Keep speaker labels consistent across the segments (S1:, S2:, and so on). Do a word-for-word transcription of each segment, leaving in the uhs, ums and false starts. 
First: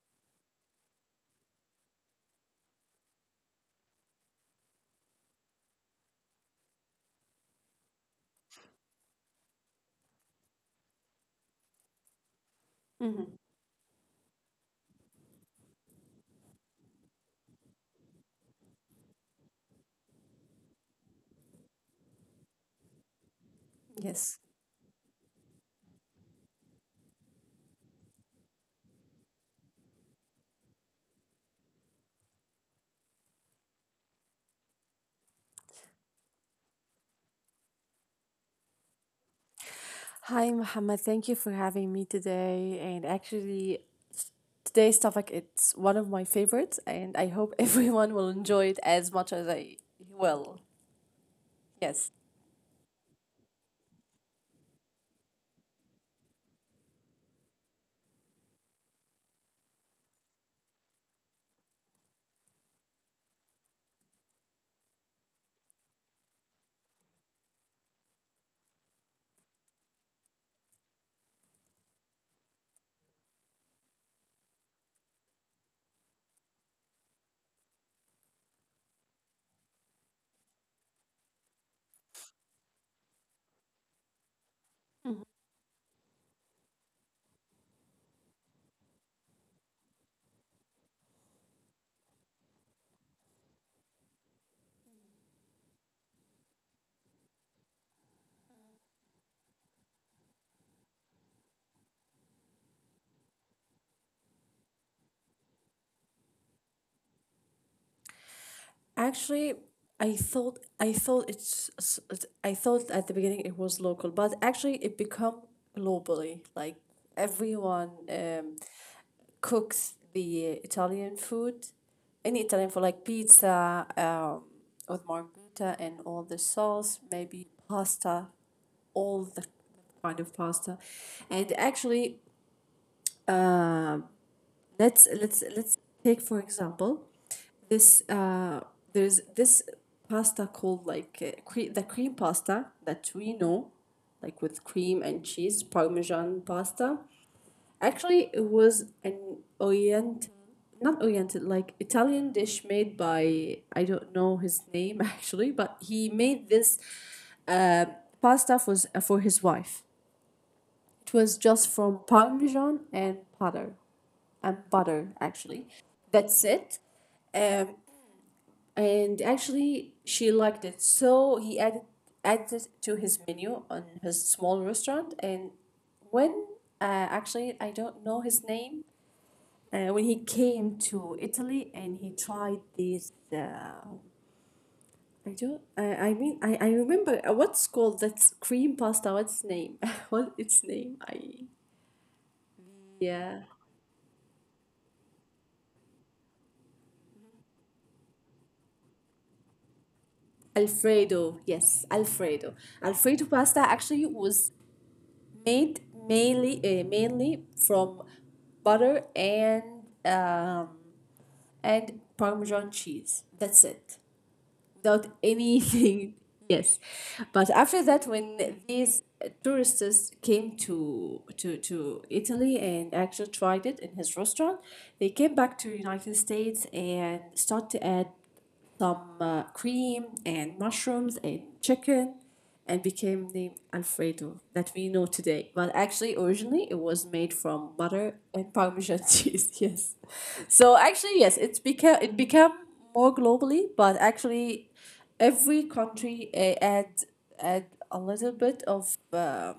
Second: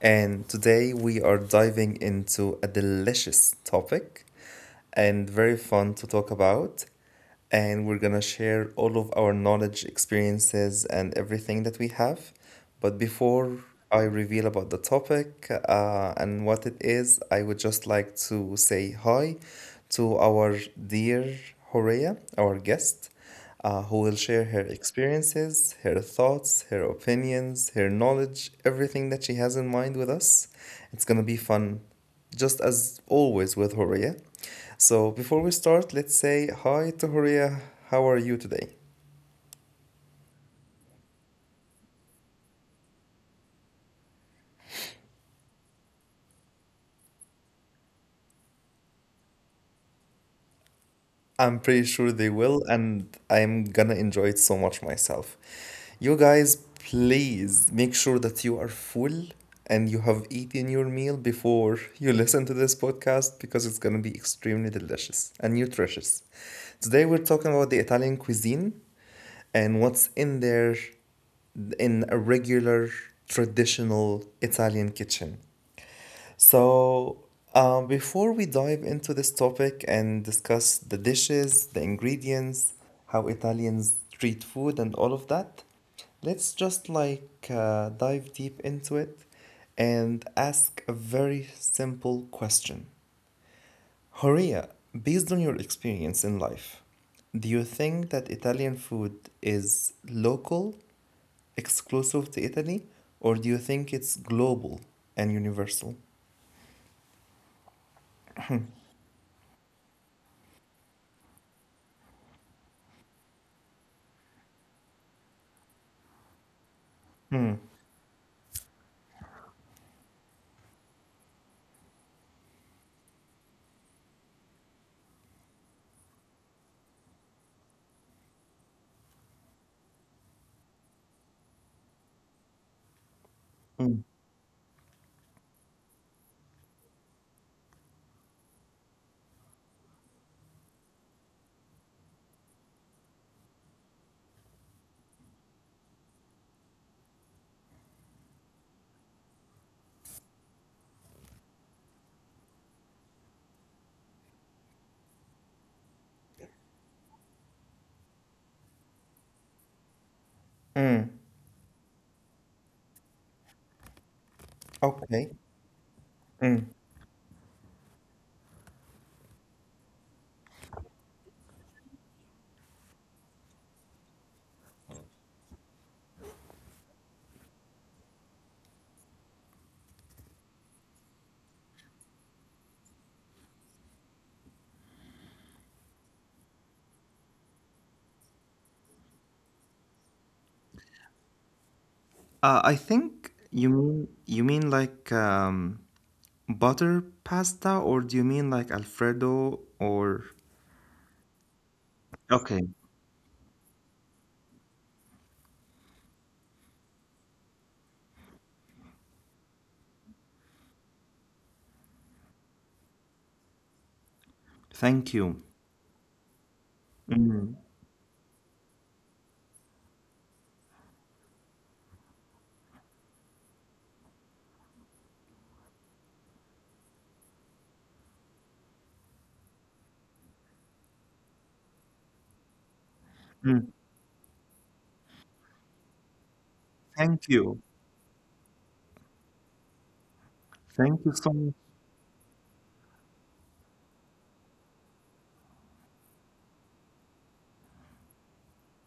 S1: and today we are diving into a delicious topic and very fun to talk about. And we're gonna share all of our knowledge, experiences, and everything that we have. But
S2: Mhm.
S1: before I reveal about the topic uh, and what it is, I would just like to say hi to our dear Horea, our guest,
S2: Yes.
S1: uh, who will share her experiences, her thoughts, her opinions, her knowledge, everything that she has in mind with us. It's gonna be fun, just as always with Horea. So, before we start, let's say hi to Horia. How are you today?
S2: Hi, Mohammed. Thank you for having me today. And actually, today's topic it's one of my favorites, and I hope everyone will enjoy it as much as I will. Yes.
S1: I'm pretty sure they will, and I'm gonna enjoy it so much myself. You guys, please make sure that you are full and you have eaten your meal before you listen to this podcast because it's gonna be extremely delicious and nutritious. Today, we're talking about the Italian cuisine and what's in there in a regular traditional Italian kitchen. So, um, before we dive into this topic and discuss the dishes, the ingredients, how Italians treat food, and all of that, let's just like uh, dive deep into it and ask a very simple question. Horia, based on your experience in life, do you think that Italian food is local, exclusive to Italy, or do you think it's global and universal?
S2: Actually, I thought I thought it's s- s- I thought at the beginning it was local, but actually it become globally. Like everyone um, cooks the Italian food, any Italian food like pizza um, with margherita and all the sauce, maybe pasta, all the kind of pasta, and actually let's let's let's take for example this uh there's this pasta called like uh, cre- the cream pasta that we know, like with cream and cheese parmesan pasta. Actually, it was an oriental, not oriental, like Italian dish made by, I don't know his name, actually, but he made this uh, pasta for, s- for his wife. It was just from parmesan and butter and butter actually.
S1: Okay.
S2: That's it.
S1: Mm.
S2: Um, and actually, she liked it, so he added added it to his menu on his small restaurant. And when uh, actually, I don't know his name. Uh, when he came to Italy and he tried this, uh, I don't. I, I mean, I, I remember uh, what's called that cream pasta. What's name? What its name? I
S1: Uh,
S2: yeah.
S1: I think you mean you mean like um, butter pasta, or do you mean like Alfredo or?
S2: Alfredo, yes, Alfredo. Alfredo
S1: Okay,
S2: pasta actually was made mainly uh, mainly from butter and um, and parmesan cheese. That's it. Without
S1: thank you.
S2: anything. Yes, but after that,
S1: Mm.
S2: when these tourists came to to to Italy and actually tried it in his restaurant, they came back to United States and start to add some uh, cream and mushrooms and chicken and became named
S1: mm,
S2: Alfredo that we know today. But actually, originally, it was made from
S1: Thank
S2: butter
S1: you.
S2: and Parmesan cheese. Yes. So actually, yes, it's
S1: Thank you
S2: become
S1: so
S2: it
S1: much.
S2: became more globally, but actually, every country uh, add add a little bit of uh,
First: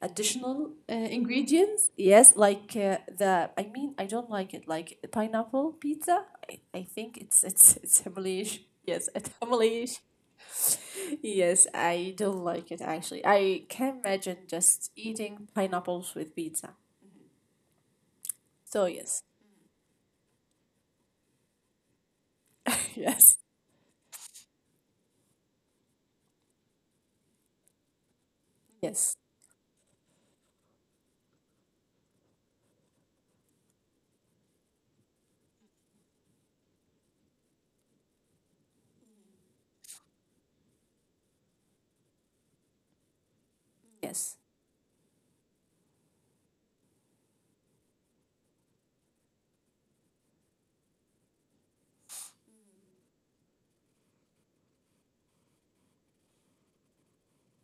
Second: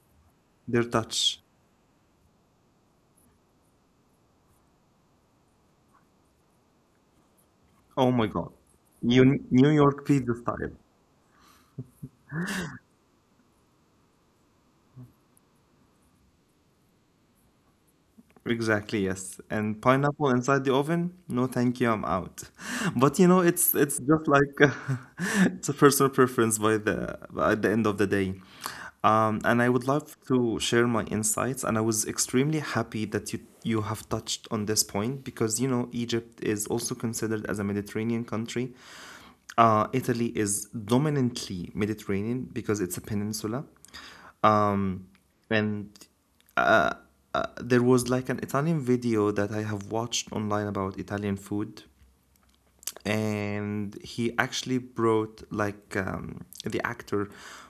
S2: additional
S1: Their
S2: uh,
S1: touch.
S2: ingredients. Yes, like uh, the I mean, I don't like it, like pineapple pizza. I, I think it's it's it's
S1: Oh my God.
S2: heavily, yes. It's
S1: You New
S2: heavily,
S1: York pizza style.
S2: yes. I don't like it, actually. I can imagine just eating pineapples with pizza. So
S1: Exactly,
S2: yes.
S1: yes. And pineapple inside the oven? No, thank you, I'm out. But you
S2: Yes.
S1: know, it's it's just like it's a personal preference by the at the end of the day.
S2: Yes.
S1: Um, and I would love to share my insights. And I was extremely happy that you you have touched on this point because you know Egypt is also considered as a Mediterranean country. Uh, Italy is dominantly Mediterranean because it's a peninsula.
S2: Yes.
S1: Um, and uh, uh, there was like an Italian video that I have watched online about Italian food and he actually brought like um, the actor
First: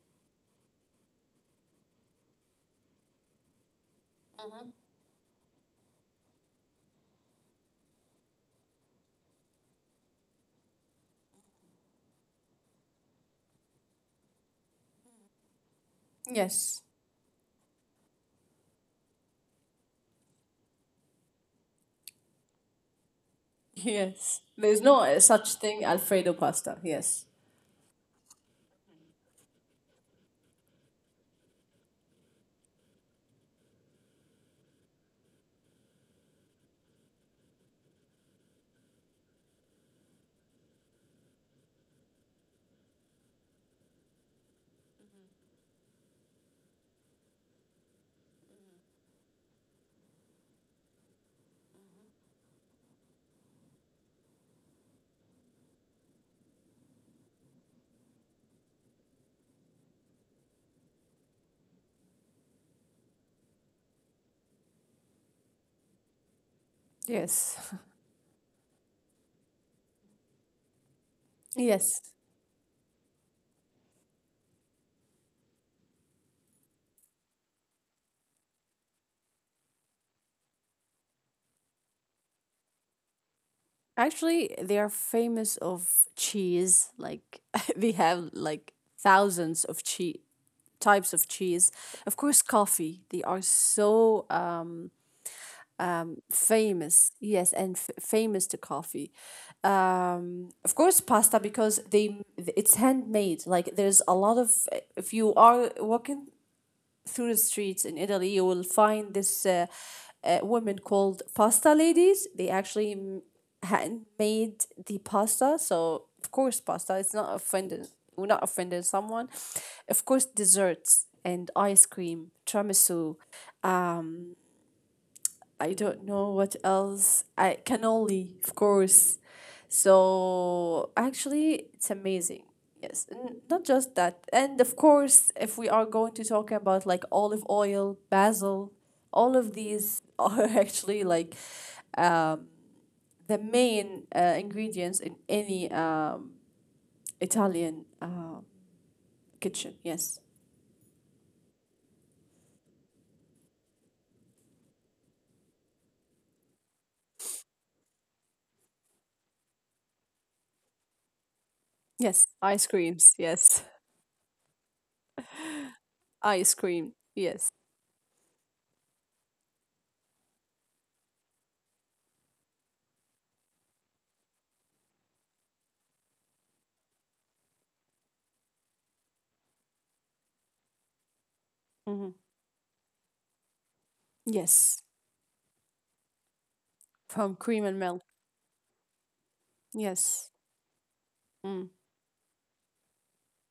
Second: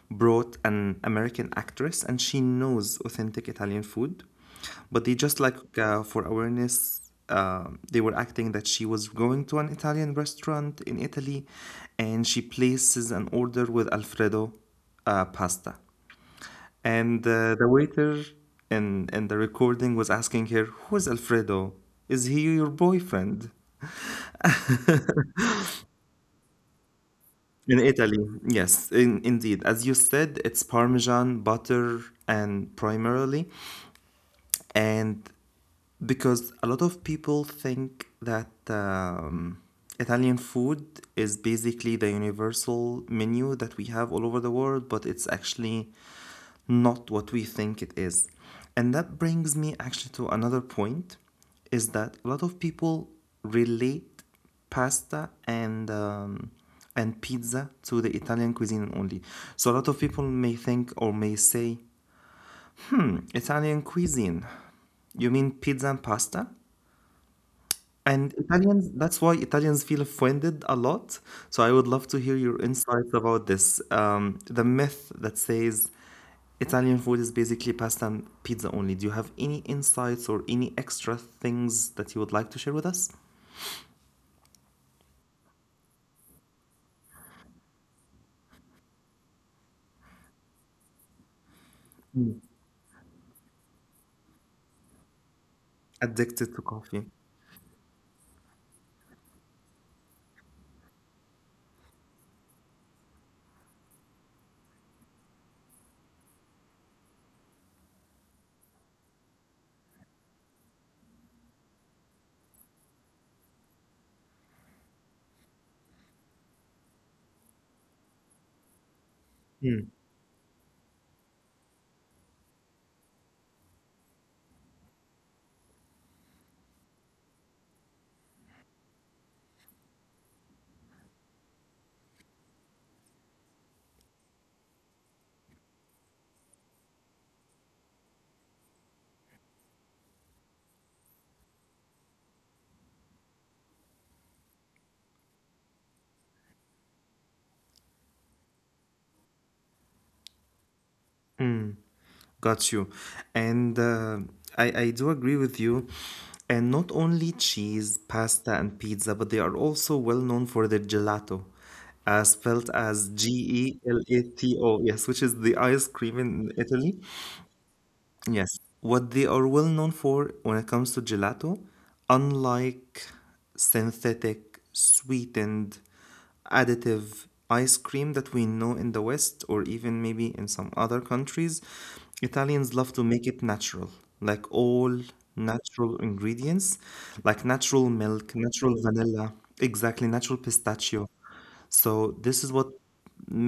S1: brought an American actress, and she knows authentic Italian food,
S2: Mhm.
S1: but they just like uh, for awareness. Uh, they were acting that she was going to an Italian restaurant in Italy, and she places an order with Alfredo uh, pasta.
S2: Yes.
S1: And uh, the waiter in, in the recording was asking her, "Who's Alfredo? Is he your boyfriend?"
S2: Yes. There's no uh, such thing alfredo pasta. Yes.
S1: In Italy, yes, in, indeed. As you said, it's Parmesan, butter, and primarily. And because a lot of people think that um, Italian food is basically the universal menu that we have all over the world, but it's actually not what we think it is. And that brings me actually to another point is that a lot of people relate pasta and um, and pizza to the Italian cuisine only. So a lot of people may think or may say, "Hmm, Italian cuisine. You mean pizza and pasta?"
S2: Yes.
S1: And Italians, that's why Italians feel offended a lot. So I would
S2: Yes.
S1: love to hear your insights about this. Um, the myth that says Italian food is basically pasta and pizza only. Do you have any insights or any extra things that you would like to share with us?
S2: Actually, they are famous of cheese. Like they have like thousands of cheese types of cheese. Of course, coffee. They are so um,
S1: Addicted to coffee.
S2: famous. Yes, and f- famous to coffee. Um, of course, pasta, because they it's handmade. Like there's a lot of if you are walking through the streets in Italy, you will find this uh, uh, women called pasta ladies. They actually m- hand made the pasta. So of course, pasta. It's not offended. We're not offending someone. Of course, desserts and ice cream, tiramisu. I don't know what else. I cannoli, of course. So actually, it's amazing. Yes, and not just that, and of course, if we are going to talk about like olive oil, basil, all of these are actually like the main uh, ingredients in any um, Italian uh, kitchen. Yes.
S1: Got you. And uh, I, I do agree with you. And not only cheese, pasta, and pizza, but they are also well known for their gelato, uh,
S2: Yes.
S1: spelled
S2: Ice
S1: as
S2: creams,
S1: G
S2: yes.
S1: E L A T O, yes, which is the ice cream in
S2: Ice
S1: Italy.
S2: cream, yes.
S1: Yes, what they are well known for when it comes to gelato, unlike synthetic, sweetened, additive ice cream that we know in the West or even maybe in some other countries,
S2: Mm-hmm.
S1: Italians love to make it natural, like
S2: Yes.
S1: all natural ingredients,
S2: From
S1: like
S2: cream and
S1: natural
S2: milk.
S1: milk, natural vanilla, exactly,
S2: Yes.
S1: natural pistachio.
S2: Mm.
S1: So this is what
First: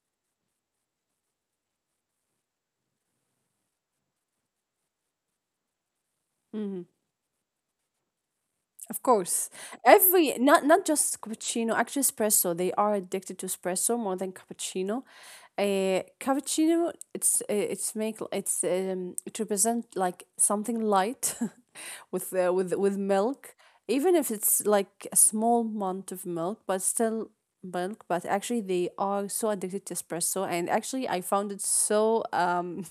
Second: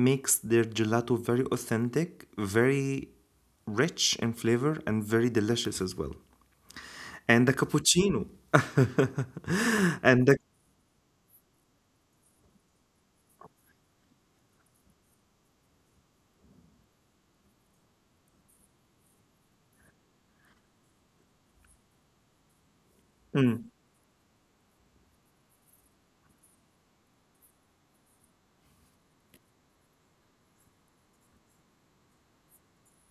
S1: makes their gelato very authentic, very rich in flavor and very delicious as well.
S2: Mm-hmm.
S1: And the cappuccino.
S2: Of course.
S1: and the
S2: Every not not just cappuccino, actually espresso. They are addicted to espresso more than cappuccino. Uh, cappuccino, it's uh, it's make it's um it represent like something light, with uh, with with
S1: mm,
S2: milk, even if it's like a small amount of milk, but still milk. But actually, they are so addicted to espresso, and actually I found it so um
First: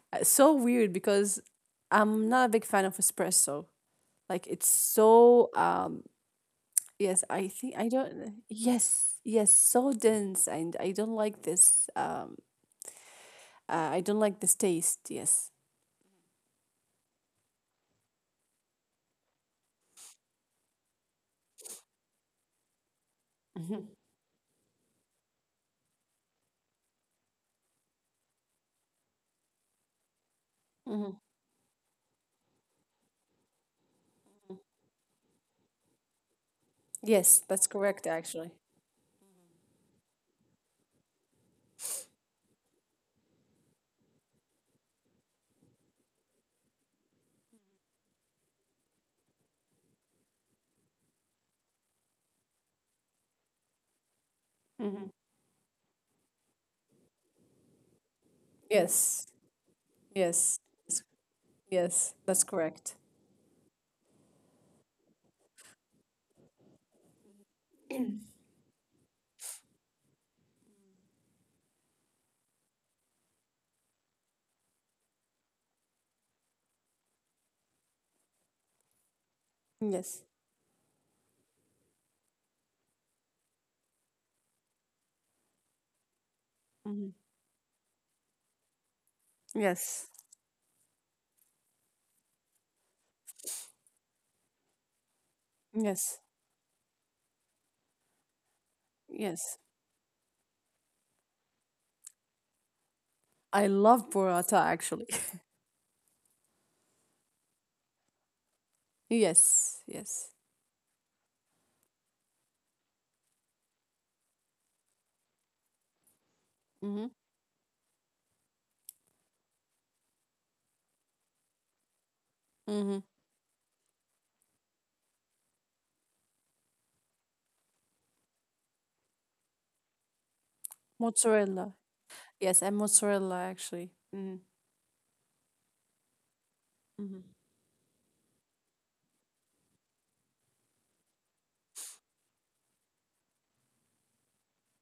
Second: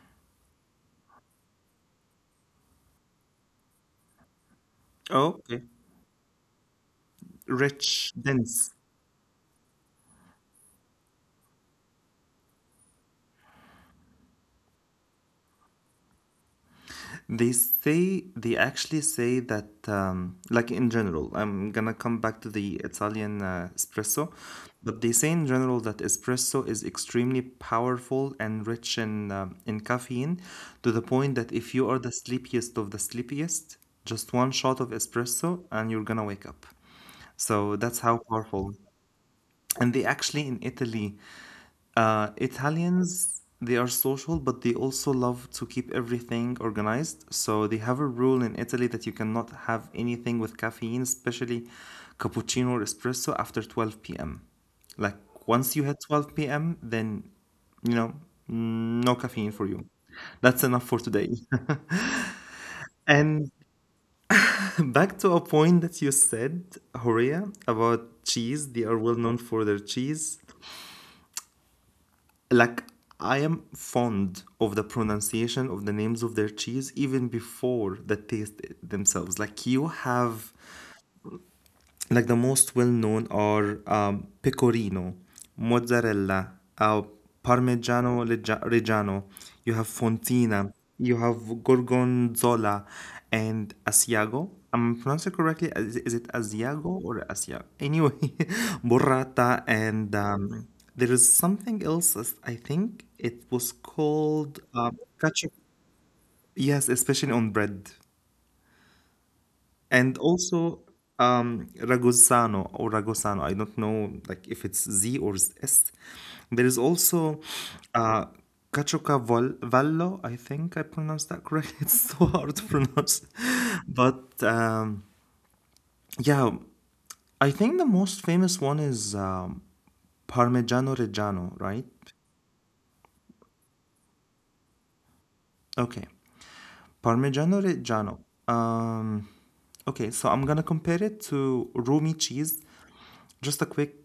S2: so weird because I'm not a big fan of espresso. Like it's so
S1: okay,
S2: um Yes, I think I
S1: rich,
S2: don't.
S1: dense.
S2: Yes, yes, so dense, and I don't like this. Um, uh, I don't like this taste. Yes.
S1: They say they actually say that um, like in general, I'm gonna come back to the Italian uh,
S2: Hmm.
S1: espresso, but they say in general that espresso is extremely powerful and rich in um, in caffeine to the
S2: Hmm.
S1: point that if you are the sleepiest of the sleepiest, just one shot of espresso and you're gonna wake up.
S2: Yes, that's
S1: So that's
S2: correct.
S1: how
S2: Actually.
S1: powerful and they actually in Italy, uh, Italians they are social, but they also love to keep everything organized. So they have a rule in Italy that you cannot have anything with caffeine, especially cappuccino or espresso, after twelve p m.
S2: Hmm.
S1: Like once you hit twelve p m, then you know no
S2: Yes.
S1: caffeine for you.
S2: Yes.
S1: That's enough for
S2: S-.
S1: today.
S2: Yes, that's correct.
S1: And back to a point that you said, Horia, about cheese. They are well known for their cheese. Like I am fond of the pronunciation of the names of their cheese even before the taste themselves. Like you
S2: Yes.
S1: have like the most well known are um, pecorino, mozzarella, uh,
S2: Hmm.
S1: parmigiano reggia- reggiano. You have
S2: Yes.
S1: fontina, you have gorgonzola, and asiago. I'm pronouncing it correctly. Is,
S2: Yes.
S1: is it asiago or asiago? Anyway,
S2: Yes.
S1: burrata, and um, there is something else. as- I think it
S2: I
S1: was
S2: love burrata
S1: called
S2: actually.
S1: um, cacio. Yes, especially on bread.
S2: Yes. Yes.
S1: And also um, Ragusano or Ragusano, I don't know like if it's Z or S.
S2: Hmm.
S1: There is also uh, Caccioca Vol- Vallo, I think I pronounced that correctly. It's so
S2: Hmm.
S1: hard to pronounce. But um, yeah, I think the most famous one is um,
S2: Mozzarella.
S1: Parmigiano Reggiano,
S2: Yes,
S1: right?
S2: and mozzarella actually. Hmm.
S1: Okay,
S2: Hmm.
S1: Parmigiano Reggiano. Um, okay, so I'm gonna compare it to Rumi cheese. Just a quick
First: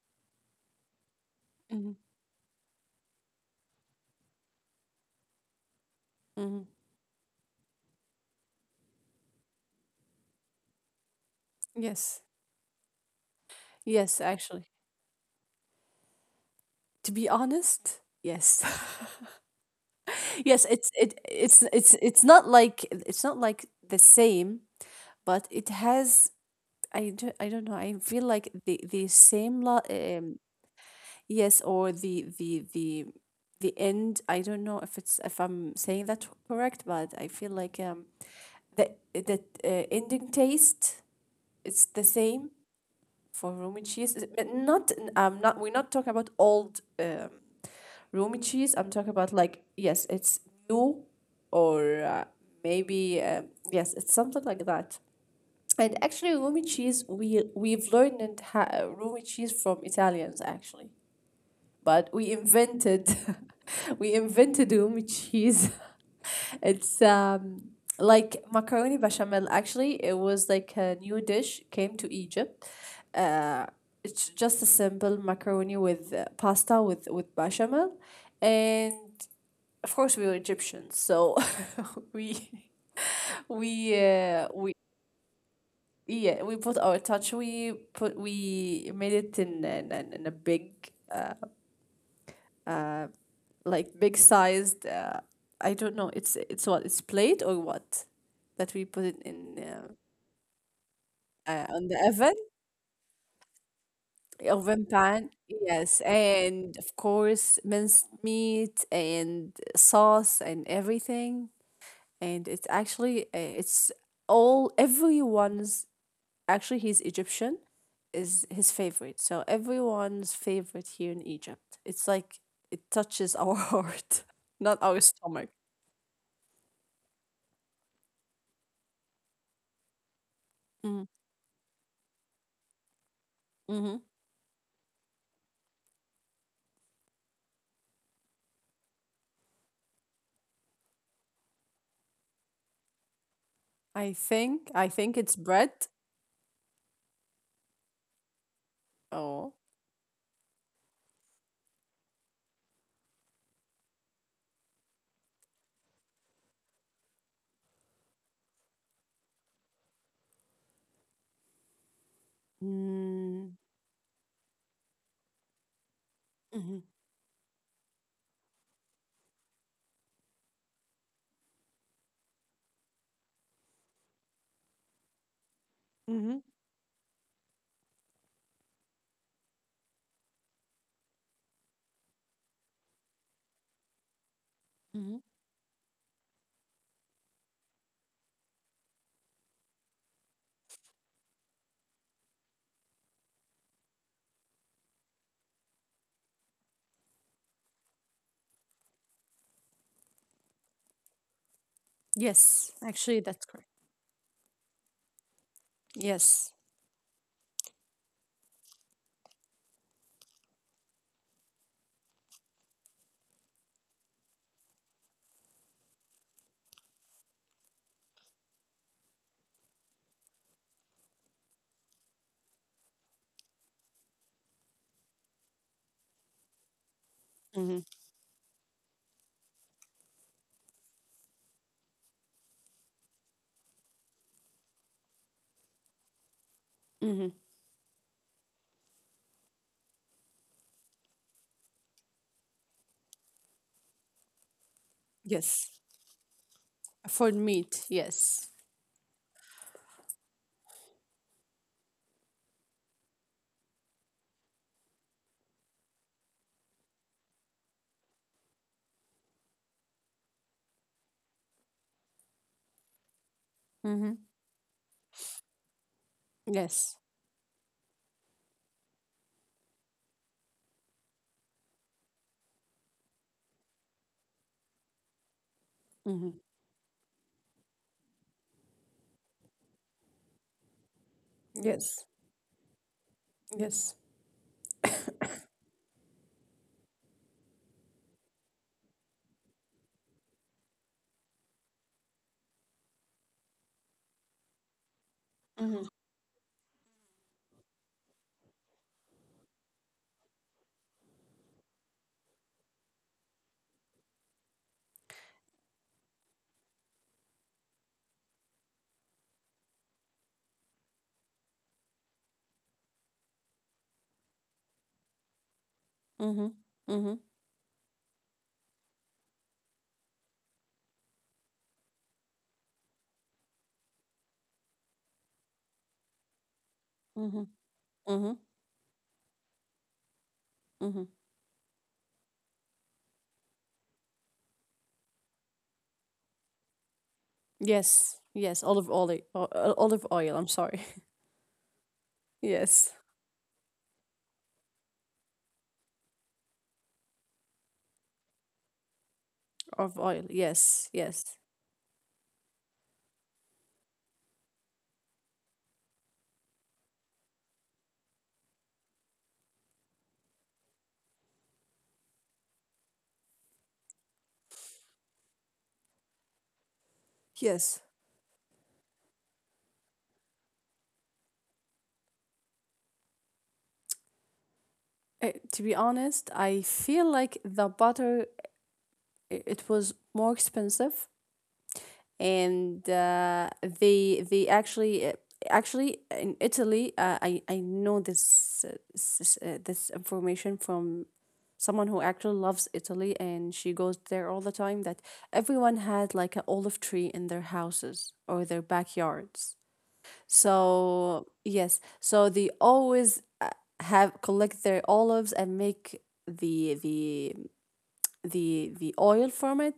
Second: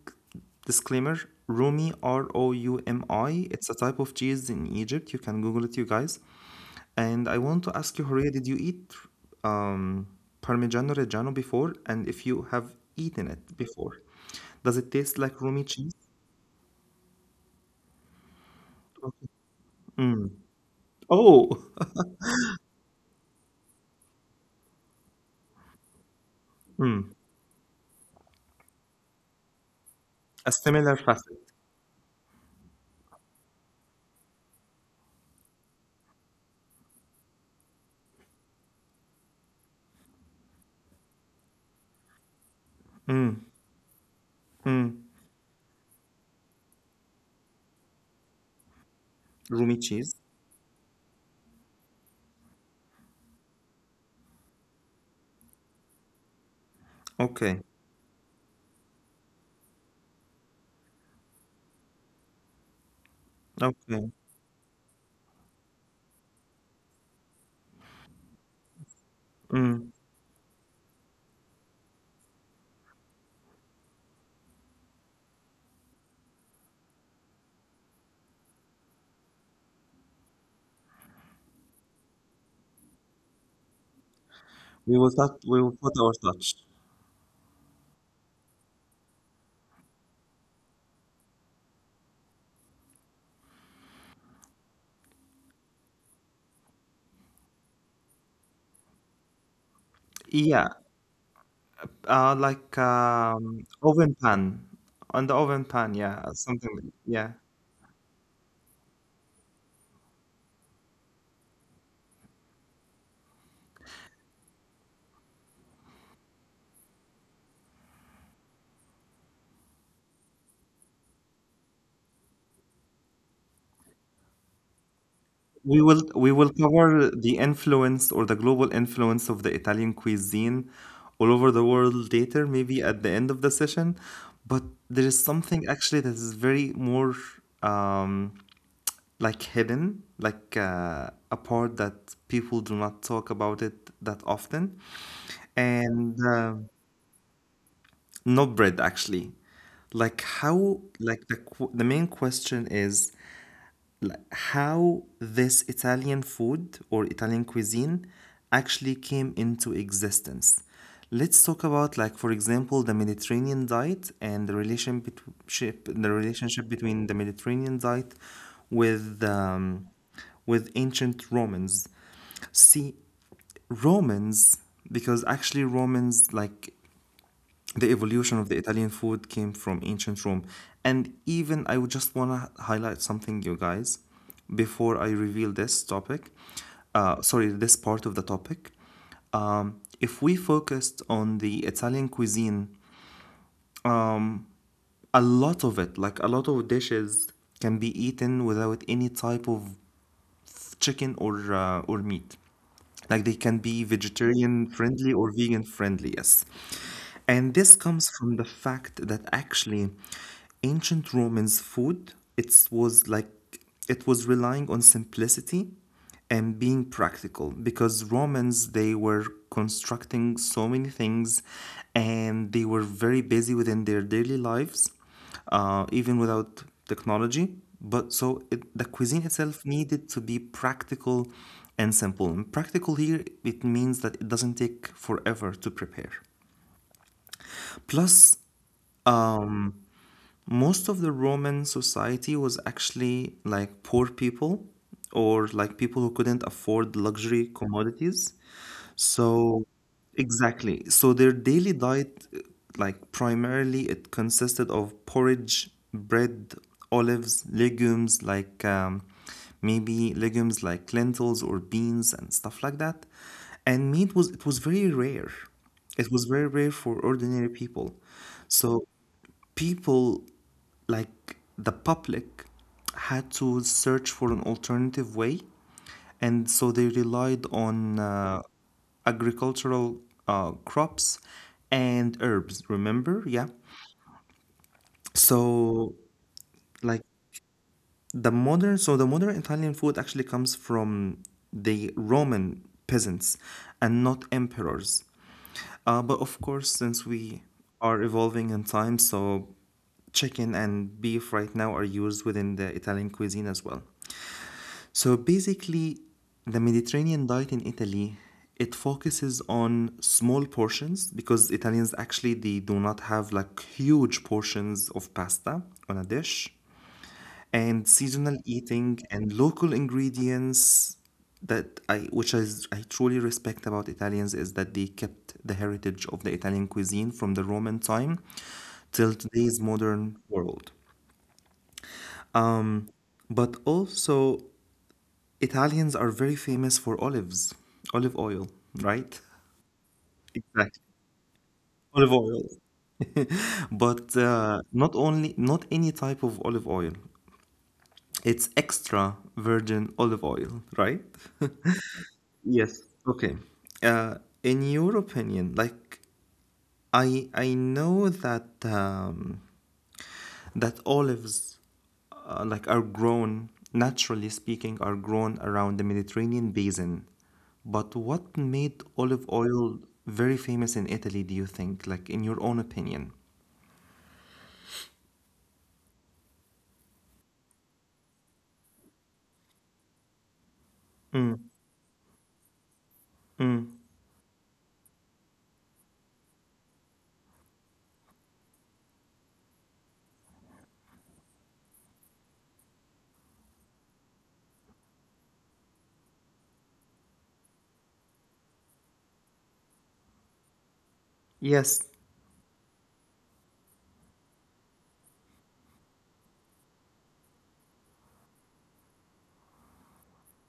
S1: disclaimer Rumi,
S2: Hmm.
S1: R O U M I, it's a type of cheese in Egypt. You can Google it, you guys.
S2: Hmm.
S1: And I want to ask you, Horia, did you eat um, Parmigiano Reggiano before? And if you
S2: Yes.
S1: have eaten it before,
S2: Yes,
S1: does it
S2: actually.
S1: taste like Rumi cheese?
S2: To be honest, yes.
S1: Okay. Mm.
S2: Yes, it's
S1: Oh,
S2: it it's it's it's not like, it's not like the same, but it has,
S1: mm.
S2: I don't I don't know. I feel like the the same lo
S1: A similar
S2: um
S1: facet.
S2: yes, or the the the the end. I don't know if it's if I'm saying that correct, but I feel like um the the uh, ending taste, it's the same
S1: Mm.
S2: for Roman cheese. Is
S1: Mm.
S2: it? But Not I'm not we're not talking about old um Romi cheese. I'm talking
S1: Rumi
S2: about
S1: cheese.
S2: like, yes, it's new, or uh, maybe, um, yes, it's something like that. And actually, Romi
S1: Okay.
S2: cheese, we, we've learned ha- Romi cheese from Italians, actually, but we invented
S1: Okay.
S2: we invented um cheese. It's um like macaroni
S1: Mm.
S2: bechamel. Actually, it was like a new dish came to Egypt. Uh, it's just a simple macaroni with uh, pasta with with bechamel, and of course we were Egyptians, so we we
S1: We will
S2: uh,
S1: touch.
S2: we
S1: We will put our touch.
S2: yeah we put our touch. We put we made it in in, in in a big. uh, like big sized. Uh, I don't know. It's it's what it's plate or what that we put it in uh,
S1: Yeah, Uh,
S2: uh, on the
S1: like
S2: oven
S1: um, oven pan on the
S2: oven
S1: oven pan,
S2: pan.
S1: yeah,
S2: Yes,
S1: something, yeah.
S2: and of course minced meat and sauce and everything. And it's actually uh, it's all everyone's. Actually, he's Egyptian, is his favorite. So everyone's favorite here in Egypt. It's like it touches our heart, not our
S1: We will
S2: stomach.
S1: we will cover the influence or the global influence of the Italian cuisine all over
S2: Mm-hmm.
S1: the world later, maybe at the end of the session.
S2: Mm-hmm.
S1: But there is something actually that is very more um, like hidden, like uh, a part that people do not talk about it that
S2: I
S1: often,
S2: think I think it's
S1: and.
S2: bread.
S1: Uh, Not bread, actually.
S2: Oh.
S1: Like how, like the qu- the main question is like how this Italian food or Italian cuisine actually came into existence. Let's talk about like for example the Mediterranean
S2: Mm.
S1: diet and the relation between the relationship between the
S2: Mm-hmm.
S1: Mediterranean diet with um, with ancient Romans. See, Romans, because actually Romans like
S2: Mm-hmm.
S1: the evolution of the Italian food came from ancient Rome. And even I would just want to highlight something, you guys, before I reveal
S2: Mm-hmm.
S1: this topic. Uh, sorry, this part of the topic. Um, if we focused on the Italian cuisine, um, a lot of it, like a lot of dishes, can be eaten without any type of chicken or uh, or meat.
S2: Yes,
S1: Like they can
S2: actually,
S1: be
S2: that's correct.
S1: vegetarian friendly or vegan friendly, yes.
S2: Yes.
S1: And this comes from the fact that actually ancient Romans food it was like it was relying on simplicity and being practical because Romans they were constructing so many things and they were very busy within their daily lives uh, even without technology. But
S2: Mm-hmm.
S1: so it, the cuisine itself needed to be practical and simple. And practical here, it means that it doesn't take forever to prepare.
S2: Mm-hmm.
S1: Plus, um, most of the Roman society was actually like poor people or like
S2: Yes.
S1: people who couldn't afford luxury
S2: For meat.
S1: commodities.
S2: Yes.
S1: So, exactly. So their daily diet, uh, like primarily, it consisted of porridge, bread, olives, legumes, like um, maybe legumes like lentils or beans and stuff like that. And meat was it
S2: Mm-hmm.
S1: was very rare. It was very rare for
S2: Yes.
S1: ordinary people. So people like the public had to search for an alternative way
S2: Mm-hmm.
S1: and so they relied on uh, agricultural uh, crops and
S2: Yes.
S1: herbs remember yeah
S2: Yes.
S1: so like the modern, so the modern Italian food actually comes from the Roman peasants and not emperors. Uh,
S2: Mm-hmm.
S1: but of course, since we are evolving in time, so chicken and beef right now are used within the Italian cuisine as well. So basically, the Mediterranean diet in Italy it focuses on small portions because Italians actually they do not have like huge portions of pasta on a dish
S2: Mm-hmm. Mm-hmm.
S1: and seasonal eating and local ingredients that I which I, I truly respect about Italians is that they kept the heritage of the Italian cuisine from the Roman
S2: Mm-hmm.
S1: time
S2: Mm-hmm.
S1: till today's modern world.
S2: Mm-hmm.
S1: Um, but also Italians are very famous for olives, olive oil,
S2: Yes. Yes.
S1: right?
S2: Olive oil. o- o- Olive
S1: Exactly.
S2: oil. I'm sorry.
S1: Olive oil.
S2: Yes.
S1: But uh, not only not any type of olive oil. It's extra virgin olive
S2: Olive
S1: oil,
S2: oil.
S1: right?
S2: Yes. Yes.
S1: Yes. Okay. Uh, in your opinion, like I I know that um, that olives, uh, like are grown naturally speaking, are grown around the Mediterranean basin. But what
S2: Yes.
S1: made olive oil very famous in Italy, do you think? Like in your own opinion?
S2: Eh, to be honest, I feel like the butter, i- it was more
S1: Mm,
S2: expensive, and
S1: mm.
S2: uh, they they actually uh, actually in Italy, uh, I I know this uh, s- s- uh, this information from someone who actually loves Italy and she goes there all the time, that everyone had like an olive tree in their houses or their backyards.
S1: Yes,
S2: So yes, so they always uh, have collect their olives and make the the the the oil from it.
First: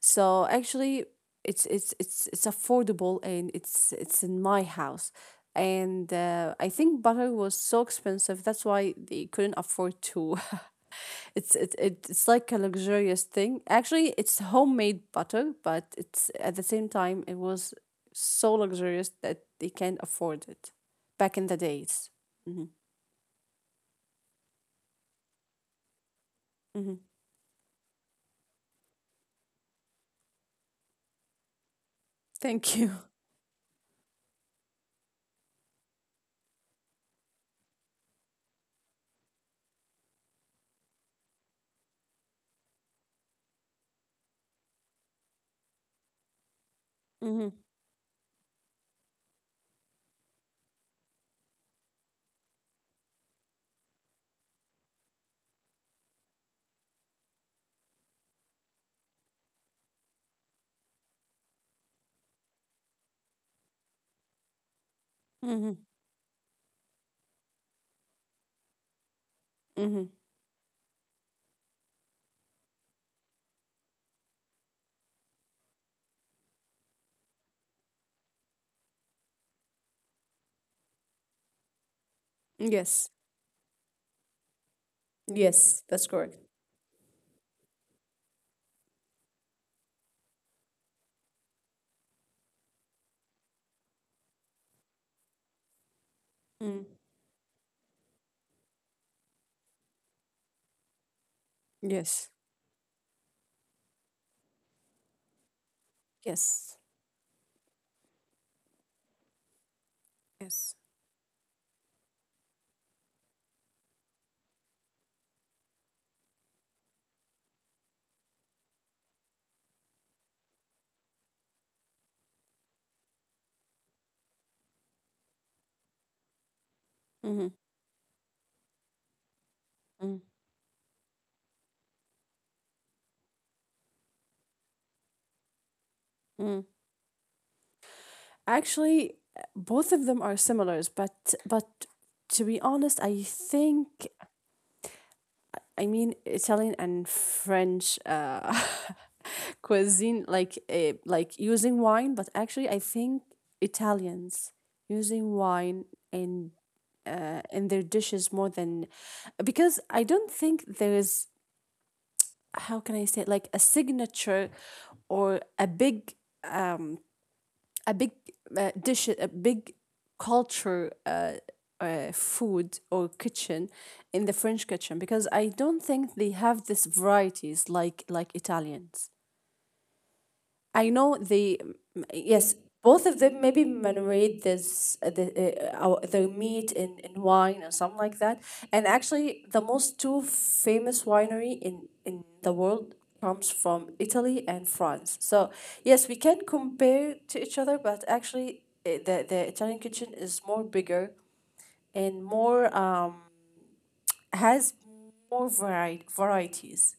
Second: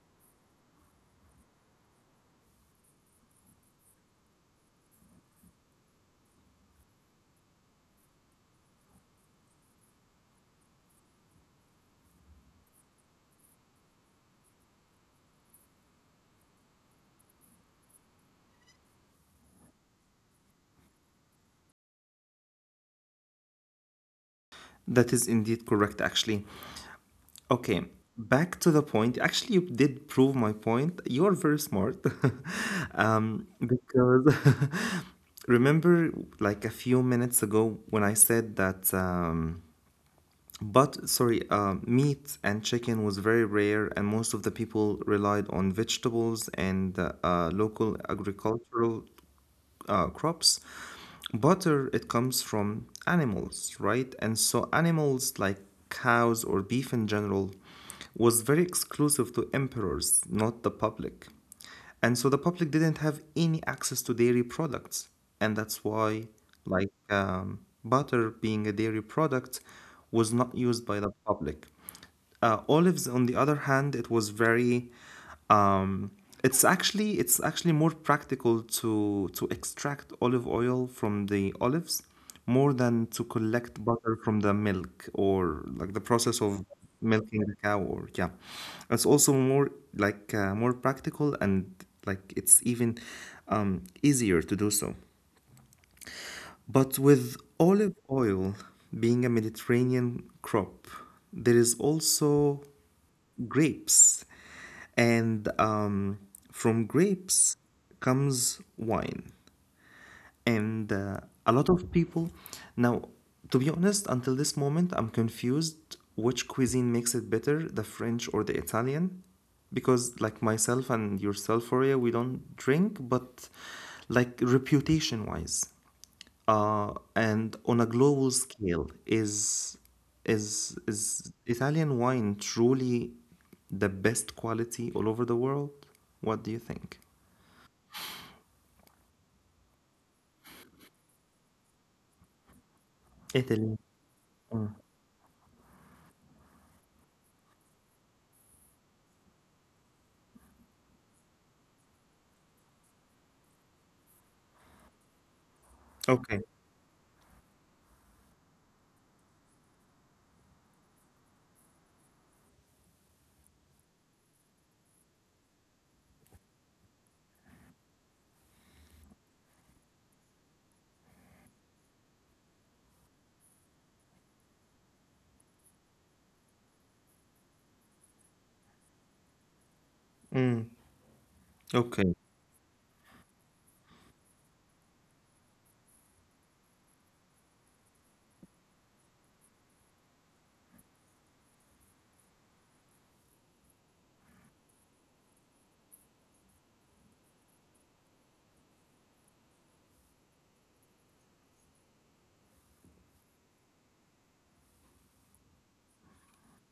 S2: So actually, it's it's it's it's affordable, and it's it's in my house. And uh, I think butter was so expensive. That's why they couldn't afford to. it's it, it it's like a luxurious thing. Actually, it's homemade butter, but it's at the same time it was so luxurious that they can't afford it. Back in the days. Hmm.
S1: that is indeed correct, actually.
S2: Hmm.
S1: Okay, back to the point. Actually, you did prove my point. You are very smart.
S2: Thank you.
S1: Um, because remember, like a few minutes ago, when I said that, um, but sorry, uh, meat and chicken was very rare, and most of the people relied on vegetables and uh, uh,
S2: Hmm.
S1: local agricultural uh, crops. Butter, it comes from animals, right? And so animals like cows or beef in general was very exclusive to emperors, not the public. And so the public didn't have any access to dairy products. And that's
S2: Hmm.
S1: why, like, um, butter being a dairy product
S2: Hmm.
S1: was not used by the public. Uh, olives, on the other hand, it was very. Um, it's actually it's actually more practical to to extract olive oil from the olives more than
S2: Yes.
S1: to collect butter from the milk or
S2: Yes,
S1: like the
S2: that's
S1: process
S2: correct.
S1: of milking the cow or yeah it's also more like uh, more practical and like it's even um, easier to do so
S2: Mm.
S1: but with olive oil being a Mediterranean crop, there is
S2: Yes.
S1: also grapes. And um,
S2: Yes.
S1: From grapes comes wine.
S2: Yes.
S1: And uh, A lot of people. Now, to be honest, until this moment, I'm confused which cuisine makes it better, the French or the Italian. Because, like myself and yourself, Horia, we don't drink, but like reputation wise, uh,
S2: Mm-hmm.
S1: and on a global scale, is
S2: Mm-hmm.
S1: is is Italian wine truly the best quality all over the world?
S2: Mm.
S1: What do you think?
S2: Actually, both of them are similars, but but to be honest, I
S1: Italy.
S2: think, I mean Italian and French uh, cuisine, like uh, like using wine. But actually, I think Italians using wine in
S1: Okay.
S2: uh, in their dishes more than, because I don't think there is, how can I say it, like a signature, or a big a big uh, dish, a big culture, uh, uh, food or kitchen in the French kitchen, because I don't think they have this varieties like like Italians.
S1: Mm.
S2: I know the
S1: Okay.
S2: yes, both of them maybe marinate this uh, the uh, our, the meat in, in wine or something like that. And actually, the most two famous winery in in the world comes from Italy and France. So yes, we can compare to each other, but actually, uh, the the Italian kitchen is more bigger and more um has more vari- varieties,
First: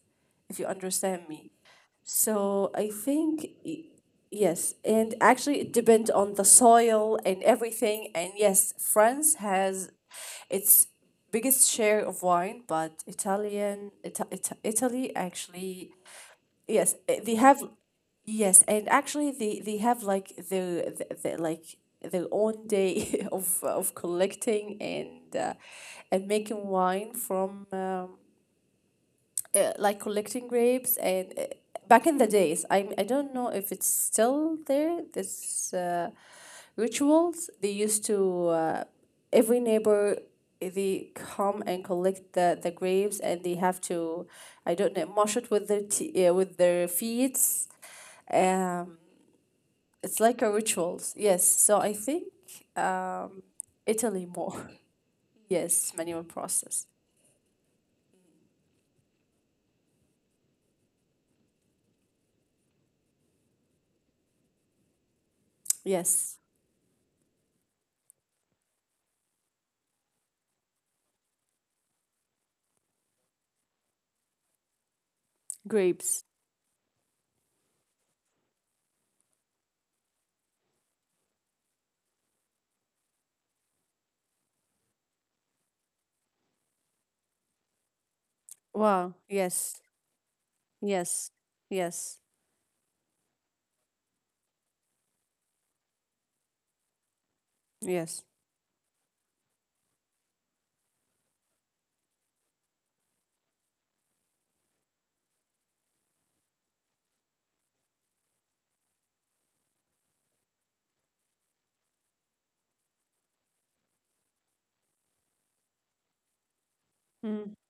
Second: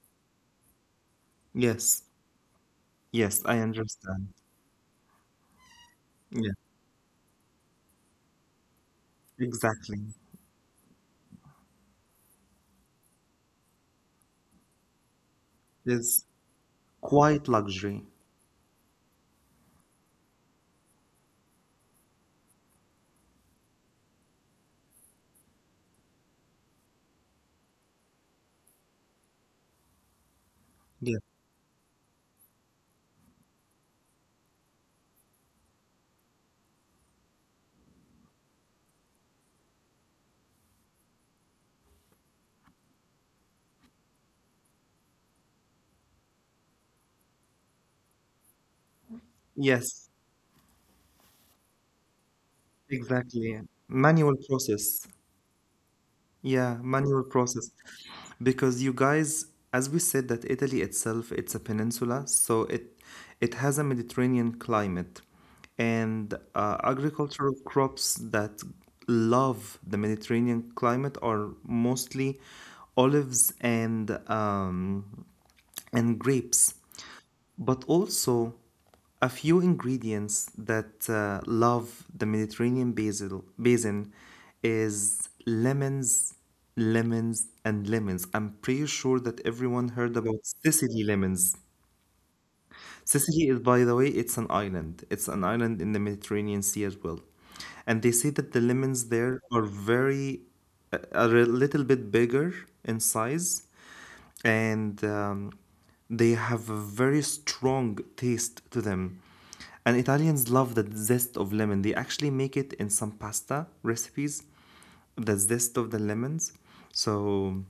S2: if you understand me.
S1: Yes,
S2: So I
S1: yes,
S2: think
S1: I
S2: y-
S1: understand.
S2: yes, and actually it depends on the
S1: Yeah,
S2: soil and everything. And yes, France has
S1: exactly.
S2: its biggest share of wine, but Italian Ita- Ita- Italy actually.
S1: It's
S2: Yes, uh, they
S1: quite
S2: have.
S1: luxury.
S2: Yes, and actually, they they have like their, the, the like their own day of of collecting and uh, and making wine from um, uh, like collecting grapes,
S1: Yeah,
S2: and uh, back in the days. I, I don't know if it's still there this uh, rituals they used to uh, every neighbor, they come and collect the, the grapes, and they have to, I don't know, mash it with their t- uh, with their feet, um,
S1: yes,
S2: it's like a rituals. Yes, so I think, um,
S1: exactly.
S2: Italy
S1: Manual
S2: more.
S1: process.
S2: Yes, manual
S1: Yeah,
S2: process.
S1: manual process. Because you guys, as we said, that Italy itself, it's a peninsula, so it it has a Mediterranean climate and
S2: Yes.
S1: uh, agricultural crops that love the Mediterranean climate are mostly olives and um, and
S2: Grapes.
S1: grapes but also a few ingredients that uh, love the Mediterranean basil, basin is lemons, lemons, and lemons. I'm pretty sure
S2: Wow,
S1: that everyone
S2: yes.
S1: heard about Sicily
S2: Yes.
S1: lemons.
S2: Yes.
S1: Sicily is, by the way, it's an island. It's an island in the Mediterranean Sea as well. And they say
S2: Yes.
S1: that the lemons there are very, uh, are a little bit bigger in size, and um, they have a very strong taste to them. And Italians love the zest of lemon. They actually make it in some pasta recipes, the zest of the lemons.
S2: Mm.
S1: So,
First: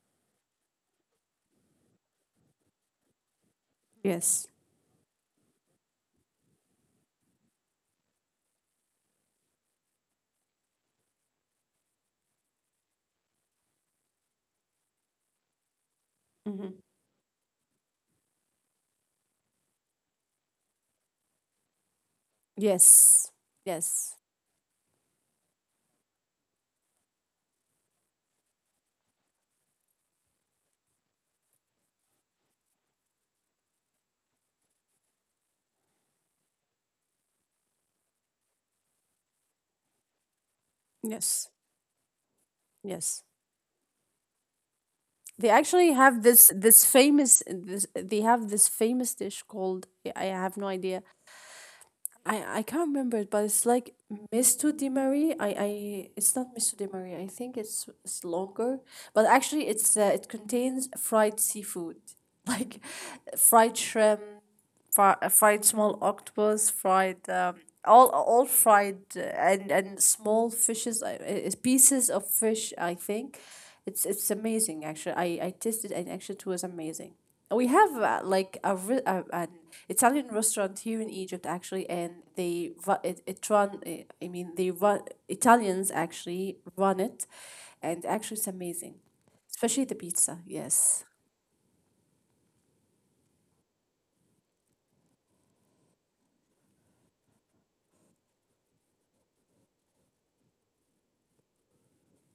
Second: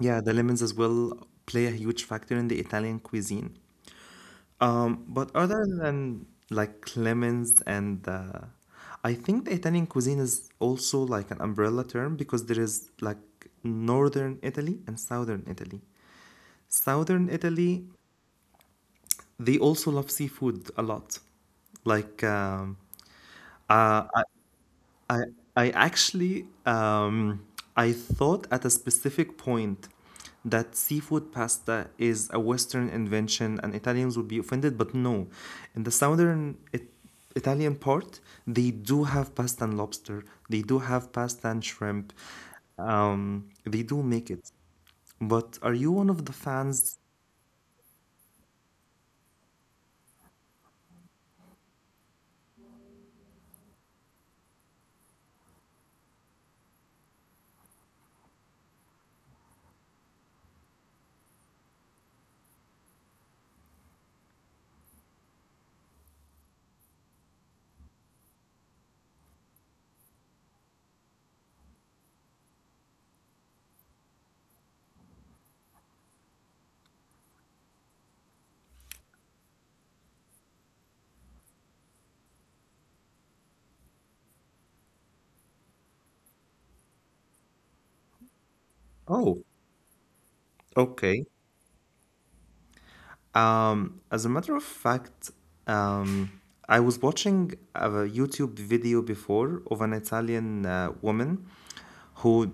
S1: yeah, the lemons as well play a huge factor in the Italian cuisine.
S2: Yes.
S1: Um, but other than like lemons and uh, I think the Italian cuisine is also like an umbrella term because there is like northern Italy and southern Italy.
S2: Hmm.
S1: Southern Italy, they also love seafood a lot. Like um,
S2: Yes.
S1: uh,
S2: Yes.
S1: I I actually um, I thought at a specific point that seafood pasta is a Western invention and Italians would be offended, but no, in the southern it, Italian part they do have pasta and lobster, they do have pasta
S2: Yes.
S1: and shrimp,
S2: Yes.
S1: um, they do make it. But
S2: They
S1: are you
S2: actually
S1: one of the
S2: have this,
S1: fans?
S2: this famous this they have this famous dish called, I I have no idea. I I can't remember it, but it's like misto di Marie. I I it's not misto di Marie, I think it's it's longer, but actually it's uh, it contains fried seafood, like fried shrimp, fri- uh, fried small octopus, fried um, all all fried, uh, and and small fishes, uh, uh, pieces of fish. I think it's it's amazing. Actually, I I tasted, and actually it was amazing. We have uh, like a, re- a an Italian restaurant here in Egypt actually, and they ru- it, it run. uh, I mean, they run Italians actually run it, and actually it's amazing,
S1: Oh,
S2: especially the pizza. Yes,
S1: okay. Um, as a matter of fact, um, I was watching a YouTube video before of an Italian uh, woman who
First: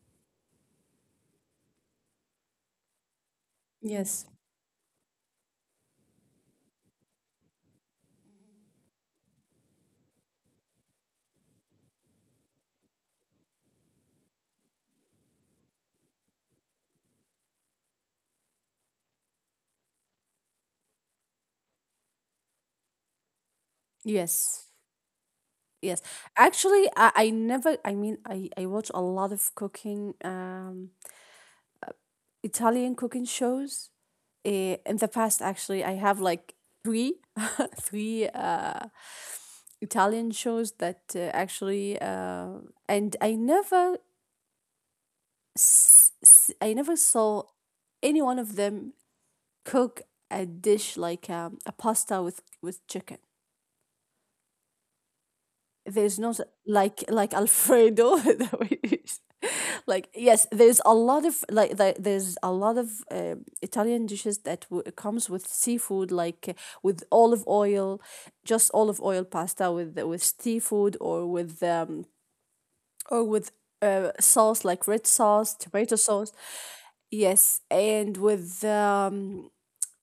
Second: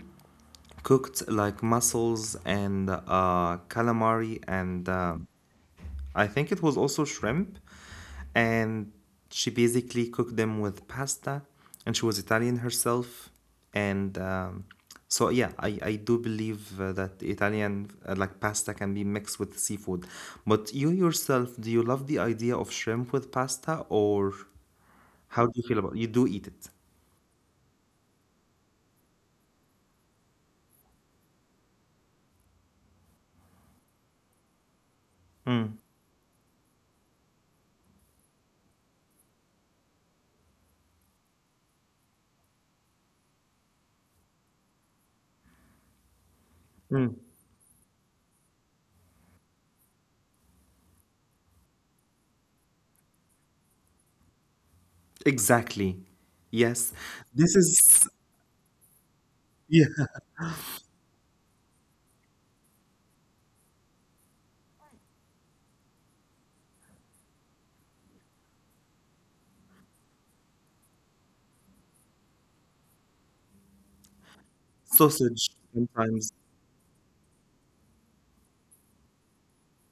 S1: cooked like mussels and uh,
S2: yes,
S1: calamari and uh, I think it was also shrimp. And she basically cooked them with pasta. And she was Italian herself. And um, So, yeah, I, I do believe uh, that Italian uh, like pasta can be mixed with seafood. But you yourself, do you love the idea of shrimp with pasta or
S2: yes.
S1: how do you feel
S2: Yes,
S1: about You do eat it.
S2: actually, I, I never. I mean, I I watch a lot of cooking, um, Italian cooking shows. Uh, in the past, actually,
S1: Mm.
S2: I have like three, three uh, Italian shows that uh, actually, uh, and I never, s- s- I never
S1: Mm.
S2: saw any one of them cook a dish like um, a pasta with with chicken.
S1: Exactly.
S2: There's not like
S1: Yes.
S2: like
S1: This
S2: Alfredo
S1: is
S2: that we use.
S1: yeah,
S2: Like yes, there's a lot of like the- there's a lot of uh, Italian dishes that w- comes with seafood, like uh, with olive oil, just olive oil pasta with with seafood or with um or with uh, sauce like red sauce,
S1: sausage
S2: tomato sauce.
S1: sometimes.
S2: Yes, and with um,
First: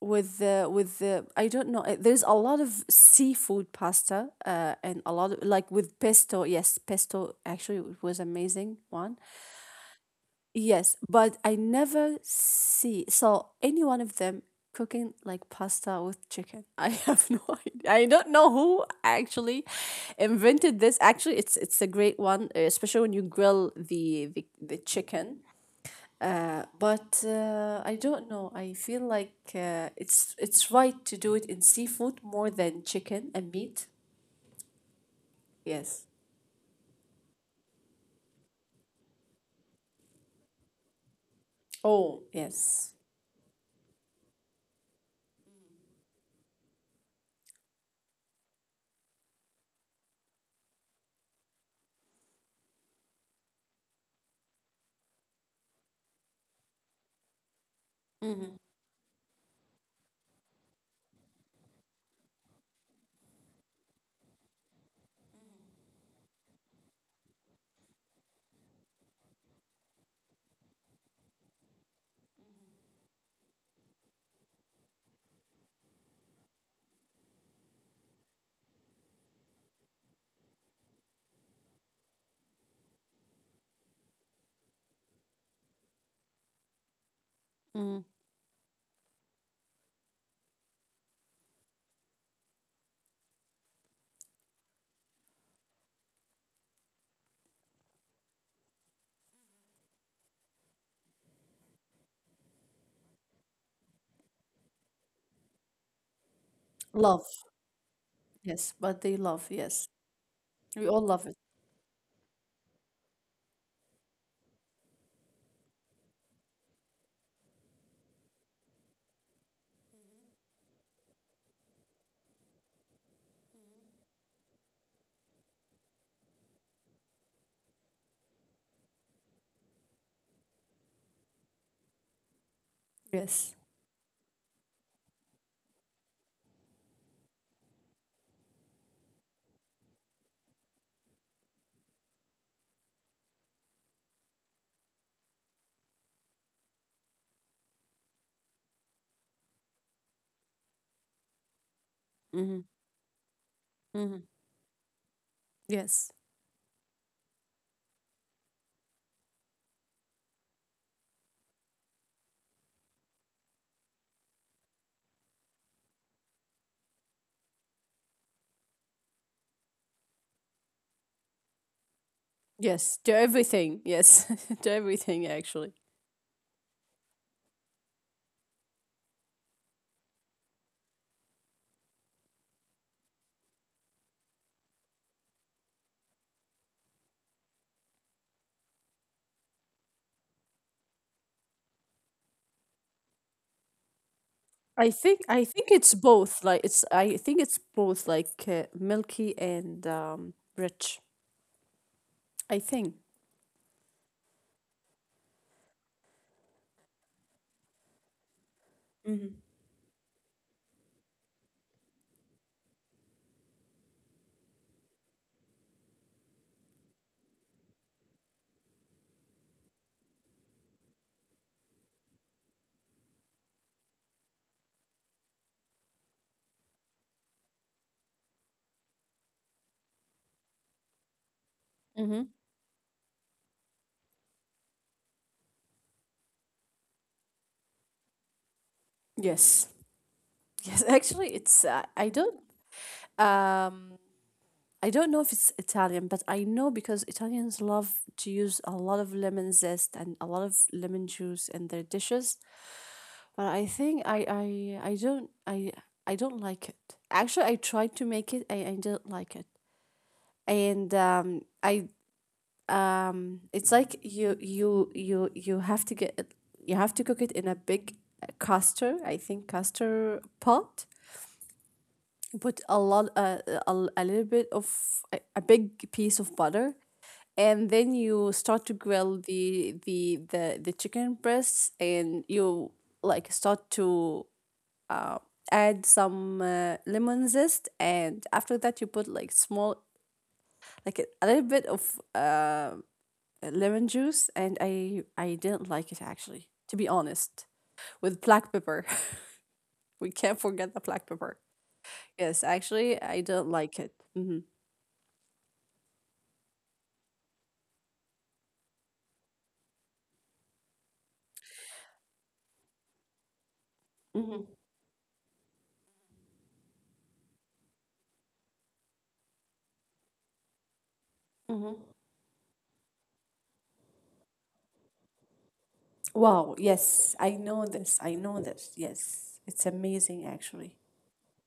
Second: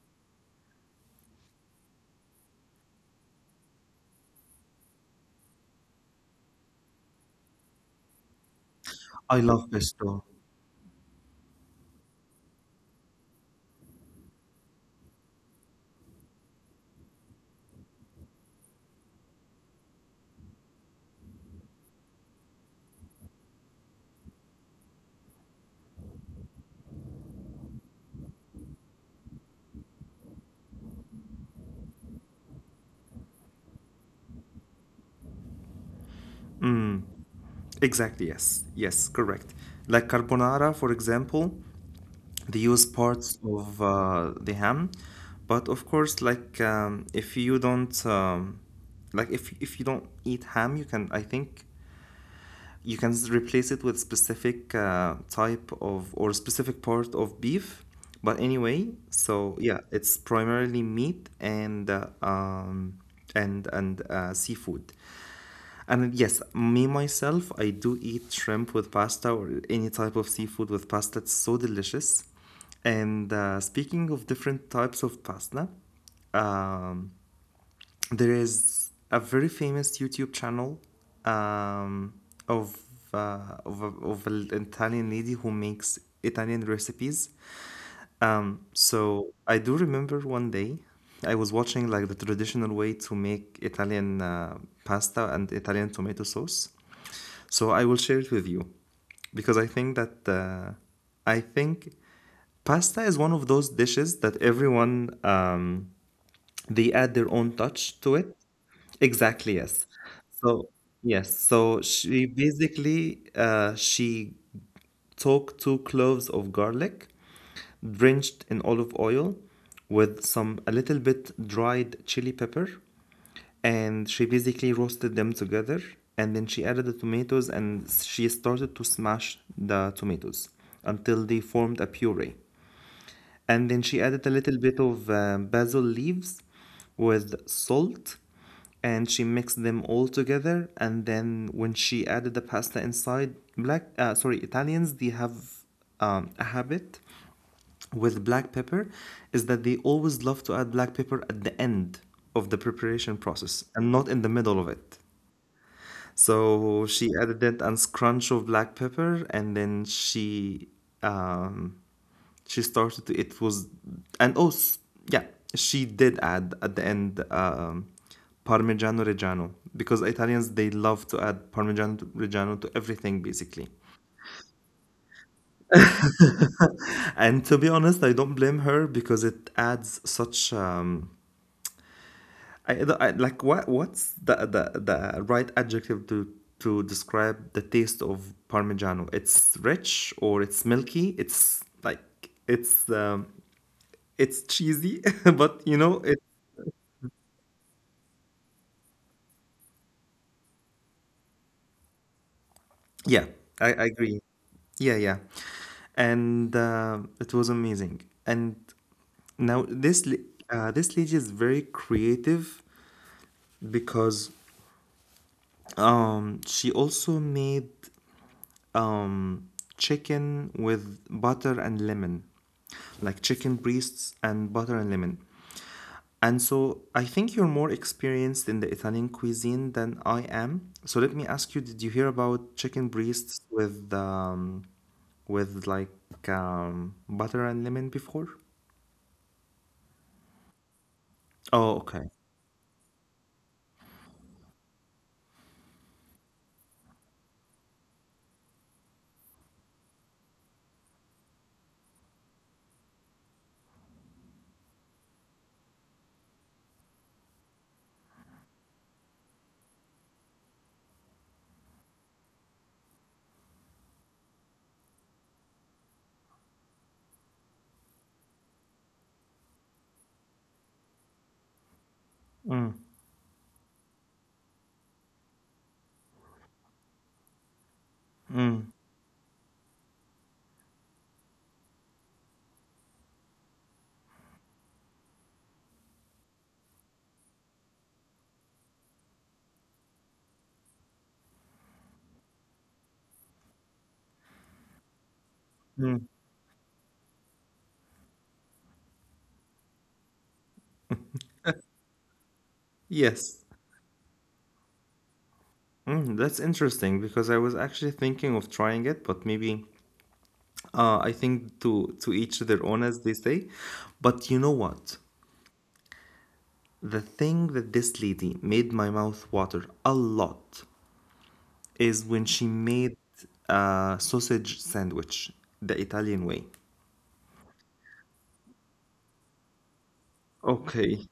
S2: with the with the I don't know. uh, There's a lot of seafood pasta, uh, and a lot of like with pesto. Yes, pesto actually it was amazing one.
S1: I love pesto.
S2: Yes, but I never see saw any one of them cooking like pasta with chicken. I have no idea. I don't know who actually invented this. Actually, it's it's a great one, uh, especially when you grill the the, the chicken uh, but uh, I don't know. I feel like uh, it's it's right to do it in seafood more than chicken and meat. Yes.
S1: Exactly, yes. Yes, correct. Like carbonara, for example,
S2: Oh,
S1: they
S2: yes.
S1: use parts of uh, the ham, but of course, like um, if you don't um, like if if you don't eat ham, you can I think you can s- replace it with specific uh, type of or specific part of beef. But anyway, so yeah, it's primarily meat and uh, um, and and uh, seafood. And yes, me myself, I do eat shrimp with pasta or any type of seafood with pasta. It's so delicious. And uh, Speaking of different types of pasta, um, there is a very famous YouTube channel um, of, uh, of, a- of an Italian lady who makes Italian recipes.
S2: Mm.
S1: Um, so I do remember one day I was watching like the traditional way to make Italian uh, pasta and Italian tomato sauce. So I will share it with you because I think that uh, I think pasta is one of those dishes that everyone um, they add
S2: Love.
S1: their own touch to it.
S2: Yes, but they love.
S1: Exactly, yes.
S2: Yes,
S1: So,
S2: we all love it.
S1: yes. So she basically uh, she took two cloves of garlic, drenched in olive oil, with some a little bit dried chili pepper, and she basically roasted them together. And then she added the tomatoes, and she started to smash the tomatoes until they formed a puree.
S2: Yes.
S1: And then she added a little bit of uh, basil leaves with salt and she mixed them all together. And then when she added the pasta inside, black, uh, sorry, Italians, they have um, a habit with black pepper is that they always love to add black pepper at the end of the
S2: Mm-hmm.
S1: preparation process and not in
S2: Mm-hmm.
S1: the middle of it.
S2: Yes.
S1: So she added it and scrunch of black pepper, and then she um, she started. to- It was and oh s- yeah, she did add at the end um, Parmigiano Reggiano because Italians they love to add Parmigiano Reggiano to
S2: Yes. To
S1: everything basically.
S2: everything. Yes. To everything. Actually,
S1: And to be honest, I don't blame her because it adds such um, I, I like what what's the, the the right adjective to to describe the taste of Parmigiano? It's rich or it's milky. It's like it's um, it's
S2: I
S1: cheesy,
S2: think I think
S1: but you
S2: it's
S1: know it.
S2: both. Like it's I think it's both like uh, milky and um, rich. I think.
S1: Yeah, I, I agree. Yeah, yeah, and uh, it was amazing. And now this la- uh, this lady is very creative because um she also made um, chicken with butter and lemon, like chicken breasts and butter and lemon. And so I think you're more experienced in the Italian cuisine than I am. So let me ask you, did you
S2: Mm-hmm.
S1: hear about chicken breasts with um, with like um, butter and lemon before?
S2: Yes. Yes, actually, it's uh, I
S1: Oh,
S2: don't
S1: okay.
S2: um I don't know if it's Italian, but I know because Italians love to use a lot of lemon zest and a lot of lemon juice in their dishes. But I think I I I don't I I don't like it. Actually, I tried to make it. I I don't like it, and um I um it's like you you you you have to get it. You have to cook it in a big uh, castor, I think castor pot put a lot uh, uh, a, a little bit of a, a big piece of butter and then you start to
S1: Mm,
S2: grill the the the, the chicken breasts and you like start to uh, add some uh, lemon zest and after that you put like small like a, a little bit of uh, lemon juice and i i didn't like it
S1: mm.
S2: actually to be honest with black pepper we can't forget the black pepper yes actually I don't like
S1: Yes.
S2: it. Hmm.
S1: Mm, that's interesting because I was actually thinking of trying it, but maybe Uh, I think to to each their own, as they say. But you know what? The thing that this lady made my mouth water a lot
S2: Hmm.
S1: is when she made a sausage sandwich the
S2: Wow,
S1: Italian way.
S2: yes, I know this. I know this. Yes, it's amazing actually.
S1: Okay.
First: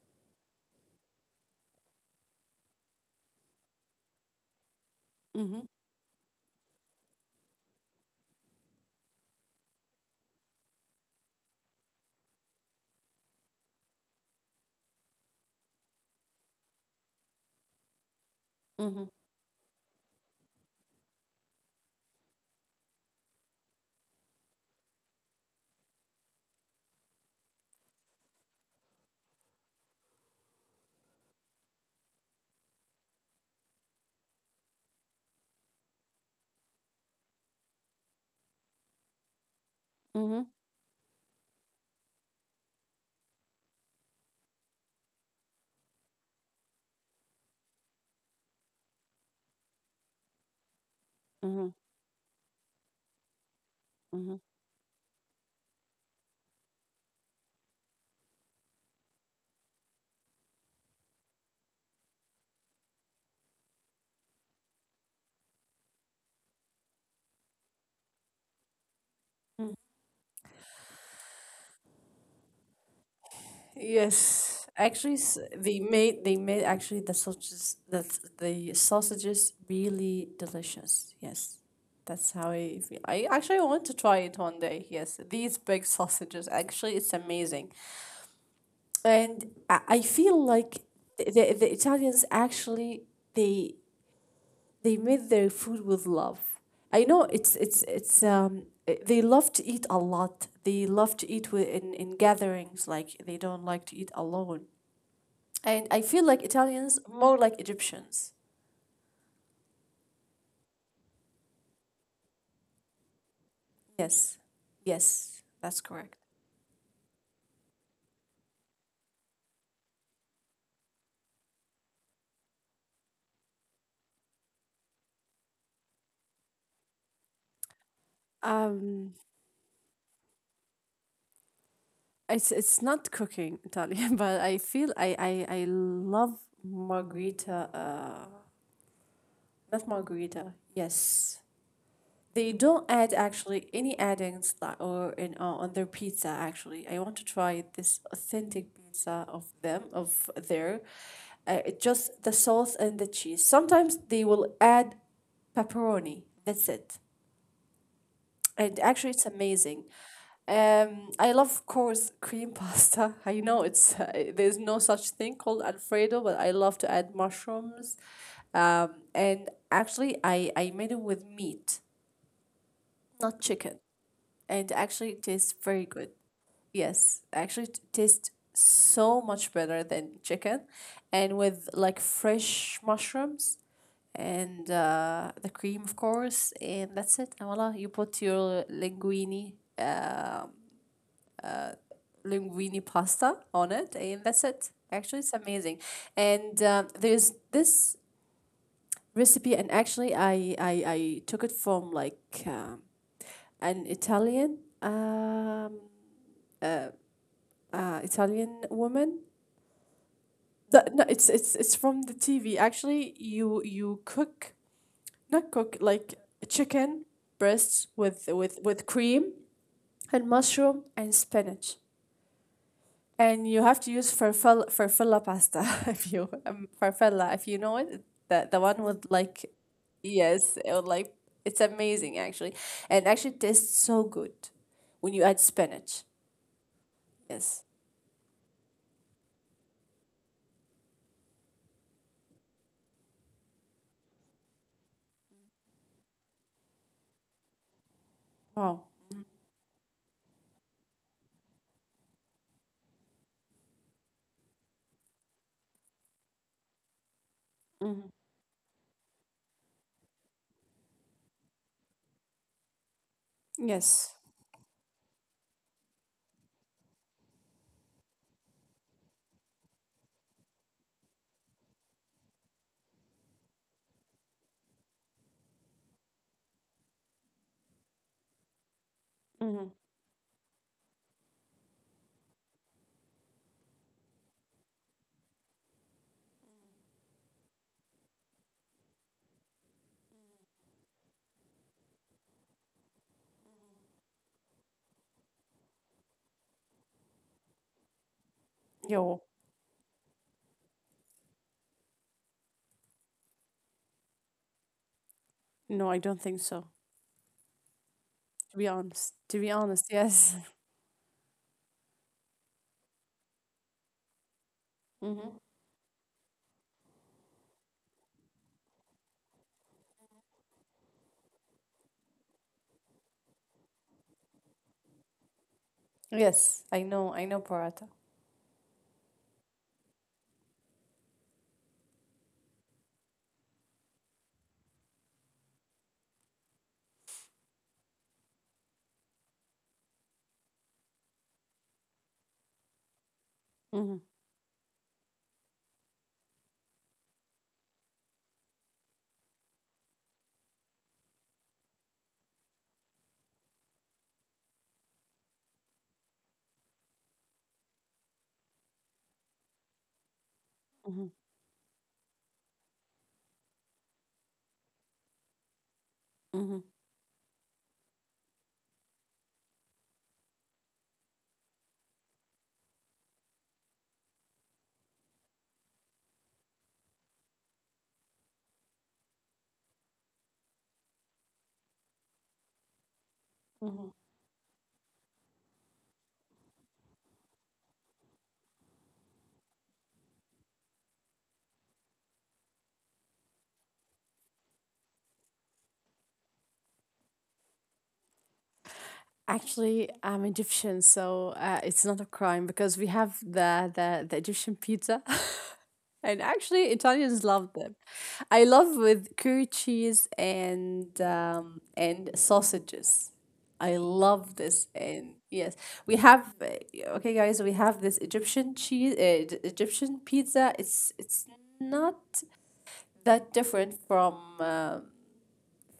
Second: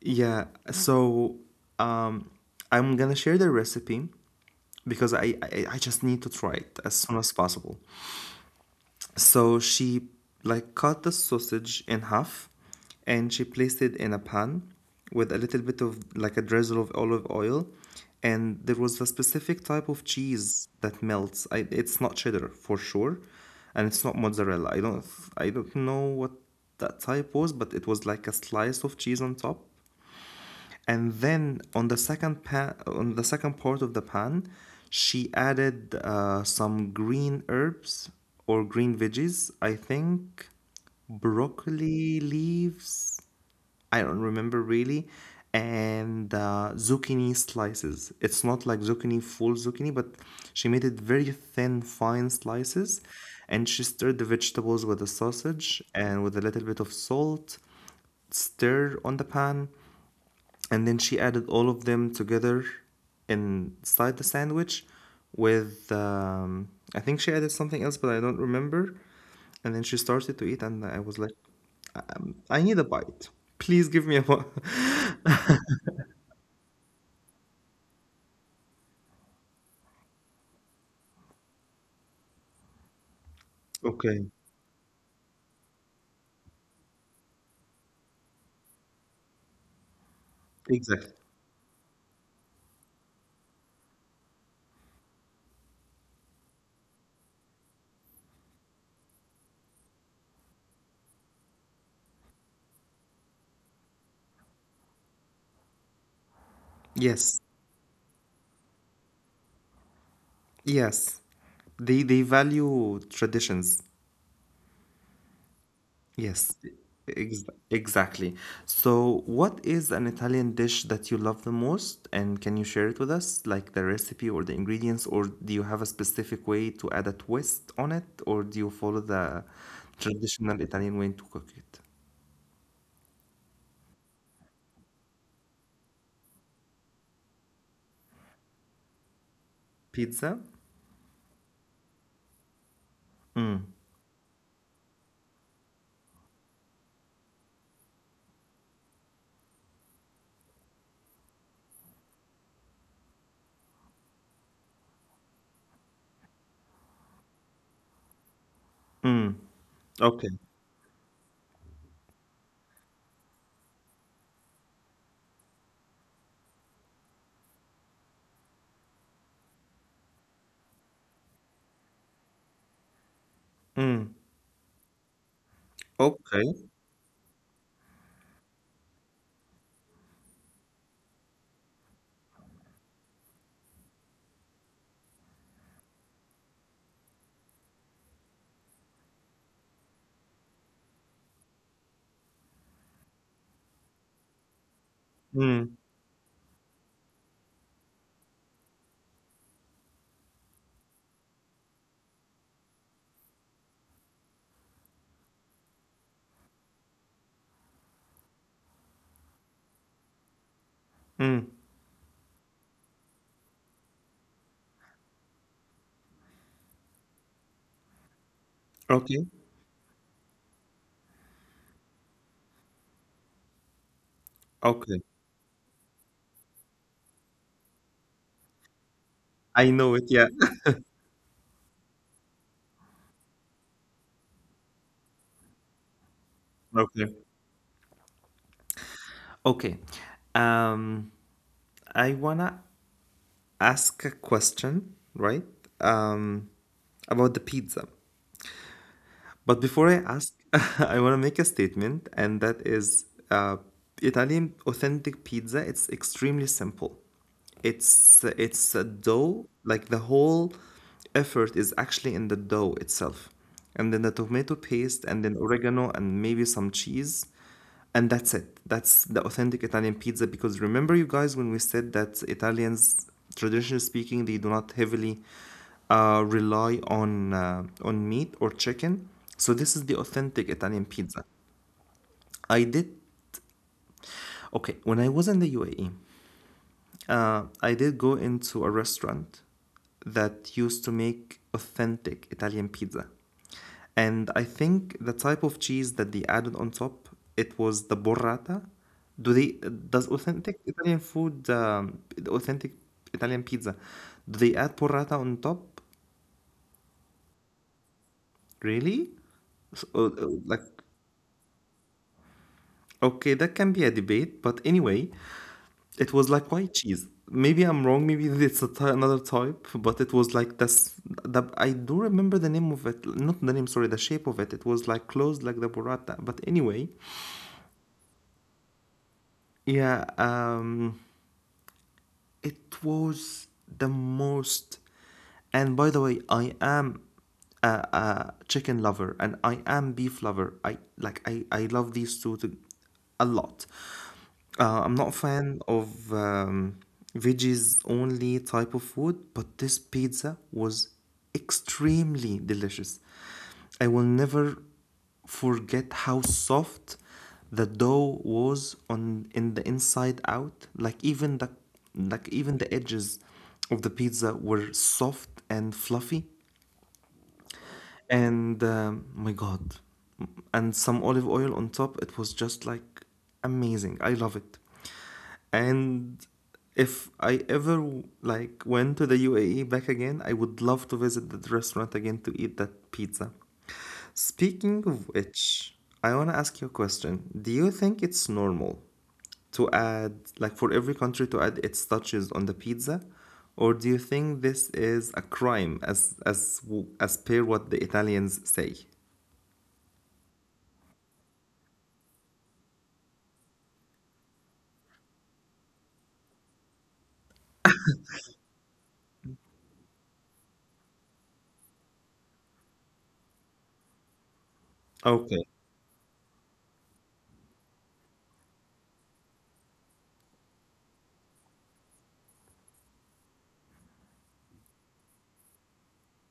S1: Yeah. So um, I'm gonna share the recipe because I,
S2: Mm-hmm.
S1: I I just need to try it as soon as possible. So she like cut the sausage in half and she placed it in a pan with a little bit of like a drizzle of olive oil and there was
S2: Mm-hmm.
S1: a specific type of cheese that melts. I, it's not cheddar for sure and it's not mozzarella. I don't I don't know what that type was, but it was like a slice of cheese on top and then on the second pan on the second part of the pan she added uh, some green herbs or green veggies I
S2: Mm-hmm.
S1: think broccoli leaves I don't remember really and uh, zucchini slices it's not like zucchini full zucchini but she made it very
S2: Mm-hmm.
S1: thin fine slices and she
S2: Mm-hmm.
S1: stirred the vegetables with the sausage and with a little bit of salt stir on the pan and then she added all of them together inside the sandwich with um, I think she added something else, but I don't remember.
S2: Mm.
S1: And then she started to eat, and I was like, um, I need a bite. Please give me a bite.
S2: Yes, actually, s- they made they made actually the sausages the the sausages really delicious. Yes, that's how I feel. I actually want to try
S1: okay,
S2: it one day. Yes, these big sausages actually, it's amazing, and I, I feel like
S1: exactly.
S2: the the Italians actually they they made their food with love. I know it's it's it's um eh, they love to eat a lot. They love to eat with, in in gatherings. Like they don't like to eat alone. And I feel like Italians
S1: Yes,
S2: more like Egyptians.
S1: yes. They they value traditions.
S2: Yes, yes, that's correct.
S1: Yes, ex exactly. So, what is an Italian dish that you love the most? And can you share it with us, like the recipe or the ingredients, or do you have a specific way to add a twist on it, or do you follow the
S2: Um,
S1: traditional Italian way to cook it?
S2: it's it's not cooking Italian, but I feel I I, I love margarita. Uh, Not
S1: Pizza?
S2: margarita. Yes, they don't add actually any addings like or in uh, on their pizza actually. I want to try this authentic pizza of them of there. Uh, it just the sauce and the cheese. Sometimes they will add pepperoni. That's it. And actually, it's amazing.
S1: Okay.
S2: Um, I love, of course, cream pasta. I know it's uh, there's no such thing called Alfredo, but I love to add mushrooms. Um, and actually, I I made it with meat, not chicken. And actually it tastes very good.
S1: Okay.
S2: Yes, actually it tastes so much better than chicken, and with like fresh mushrooms and uh, the cream, of course, and that's it. And voila, you put your linguine, um linguine pasta on it, and that's it. Actually, it's
S1: Mm.
S2: amazing. And um, there's this recipe, and actually, I I, I took it from like um, an Italian. Um, uh, uh, Italian woman. That, no,
S1: Mm.
S2: it's it's it's from the T V. Actually, you you cook not cook like chicken breasts with with with
S1: Okay.
S2: cream and mushroom and spinach, and you have to use farfalla
S1: Okay.
S2: farfalla pasta if you um, farfalla if you know it. The the one with
S1: I
S2: like
S1: know it, yeah.
S2: yes, it would like it's amazing actually, and actually tastes so good when you add spinach.
S1: Okay.
S2: Yes.
S1: Okay. Um, I wanna ask a question, right? Um, about the pizza.
S2: Wow.
S1: But before I ask, I want to make a statement, and that is uh, Italian authentic pizza, it's extremely simple. It's
S2: Hmm.
S1: it's a dough, like the whole effort is actually in the dough itself. And then the
S2: Yes.
S1: tomato paste, and then oregano, and maybe some cheese. And that's it. That's the authentic Italian pizza. Because remember, you guys, when we said that Italians, traditionally speaking, they do not heavily uh, rely on uh, on meat or chicken. So this is
S2: Mm-hmm.
S1: the authentic Italian pizza. I did okay when I was in the U A E. Uh, I did go into a restaurant that used to make authentic Italian pizza. And I think the type of cheese that they added on top, it was the burrata.
S2: Yo.
S1: Do they does authentic Italian food, um, authentic Italian pizza, do they add burrata on top?
S2: No, I don't think so. To be
S1: Really?
S2: honest, to be
S1: So,
S2: honest,
S1: uh, uh,
S2: yes.
S1: like, okay, that can be a debate, but anyway,
S2: Hmm.
S1: it was like white cheese. Maybe I'm wrong. Maybe it's a ty- another type, but it was like this. The, I do remember the name of it. Not the name, sorry, the shape of it. It was like closed like the burrata. But anyway,
S2: Yes, I know, I know Paratha.
S1: yeah. Um, it was the most. And by the way, I am a, a chicken lover and I am beef lover. I like I I love these two to, a lot.
S2: Hmm.
S1: Uh, I'm not a fan of um, veggies only type of food, but this pizza was extremely delicious. I will never forget how soft the dough was on in the inside out. Like even the
S2: Hmm.
S1: like even the edges of the pizza were soft and fluffy.
S2: Hmm.
S1: And um, my God, and some olive oil on top. It was just like amazing. I love it. And if I ever like went to the U A E back again, I would love to visit that restaurant again to eat that pizza.
S2: Hmm.
S1: Speaking of which, I want to ask you a question. Do you think it's normal to add, like for every country to add its touches on the pizza? Or do you think this is a crime as as w- as per what the Italians say?
S2: Actually, I'm Egyptian, so uh, it's not a crime because we have the the, the Egyptian pizza. And actually, Italians love them. I love with curry cheese and um, and sausages. I love this.
S1: Okay.
S2: And yes, we have uh, okay, guys. We have this Egyptian cheese, uh, Egyptian pizza. It's it's not that different from uh,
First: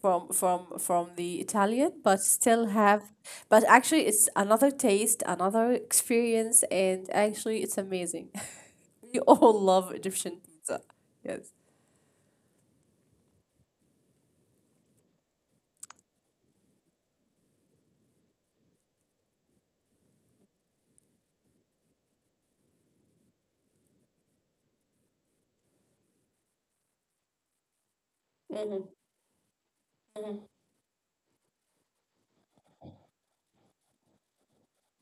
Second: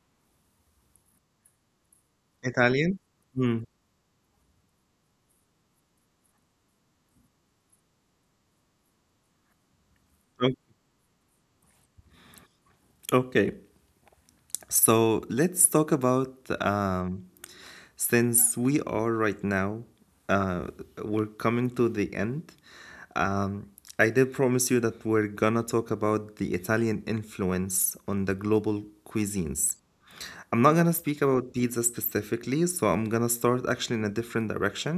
S2: from from from the Italian, but still
S1: Italian?
S2: have, but
S1: Hmm.
S2: actually it's another taste, another experience, and actually it's amazing. We all love Egyptian
S1: O-
S2: pizza. Yes.
S1: Okay. So let's talk about um, since we are right now, uh, we're coming to the end. Um, I did promise you that we're gonna talk about the Italian influence on the global cuisines. I'm not gonna speak about pizza specifically, so I'm gonna start actually in a different direction,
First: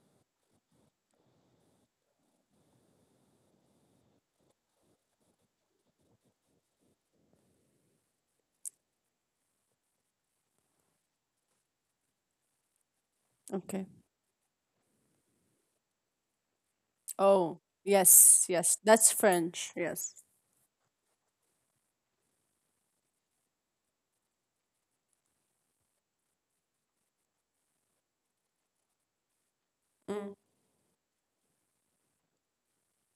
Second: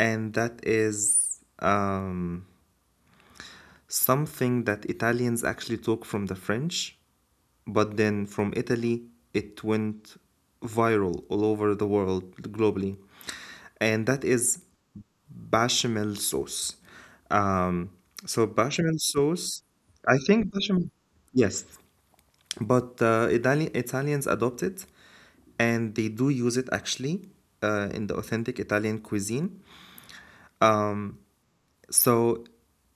S1: and that is um, something that Italians actually took from the French, but then from Italy, it went viral all over the world globally.
S2: Okay.
S1: And that is bechamel sauce.
S2: Oh,
S1: Um,
S2: yes,
S1: so
S2: yes.
S1: bechamel
S2: That's
S1: sauce,
S2: French. Yes.
S1: I think bechamel, yes, but uh, Italian Italians adopt it, and they do use it actually uh, in the authentic Italian cuisine.
S2: Mm,
S1: Um, so,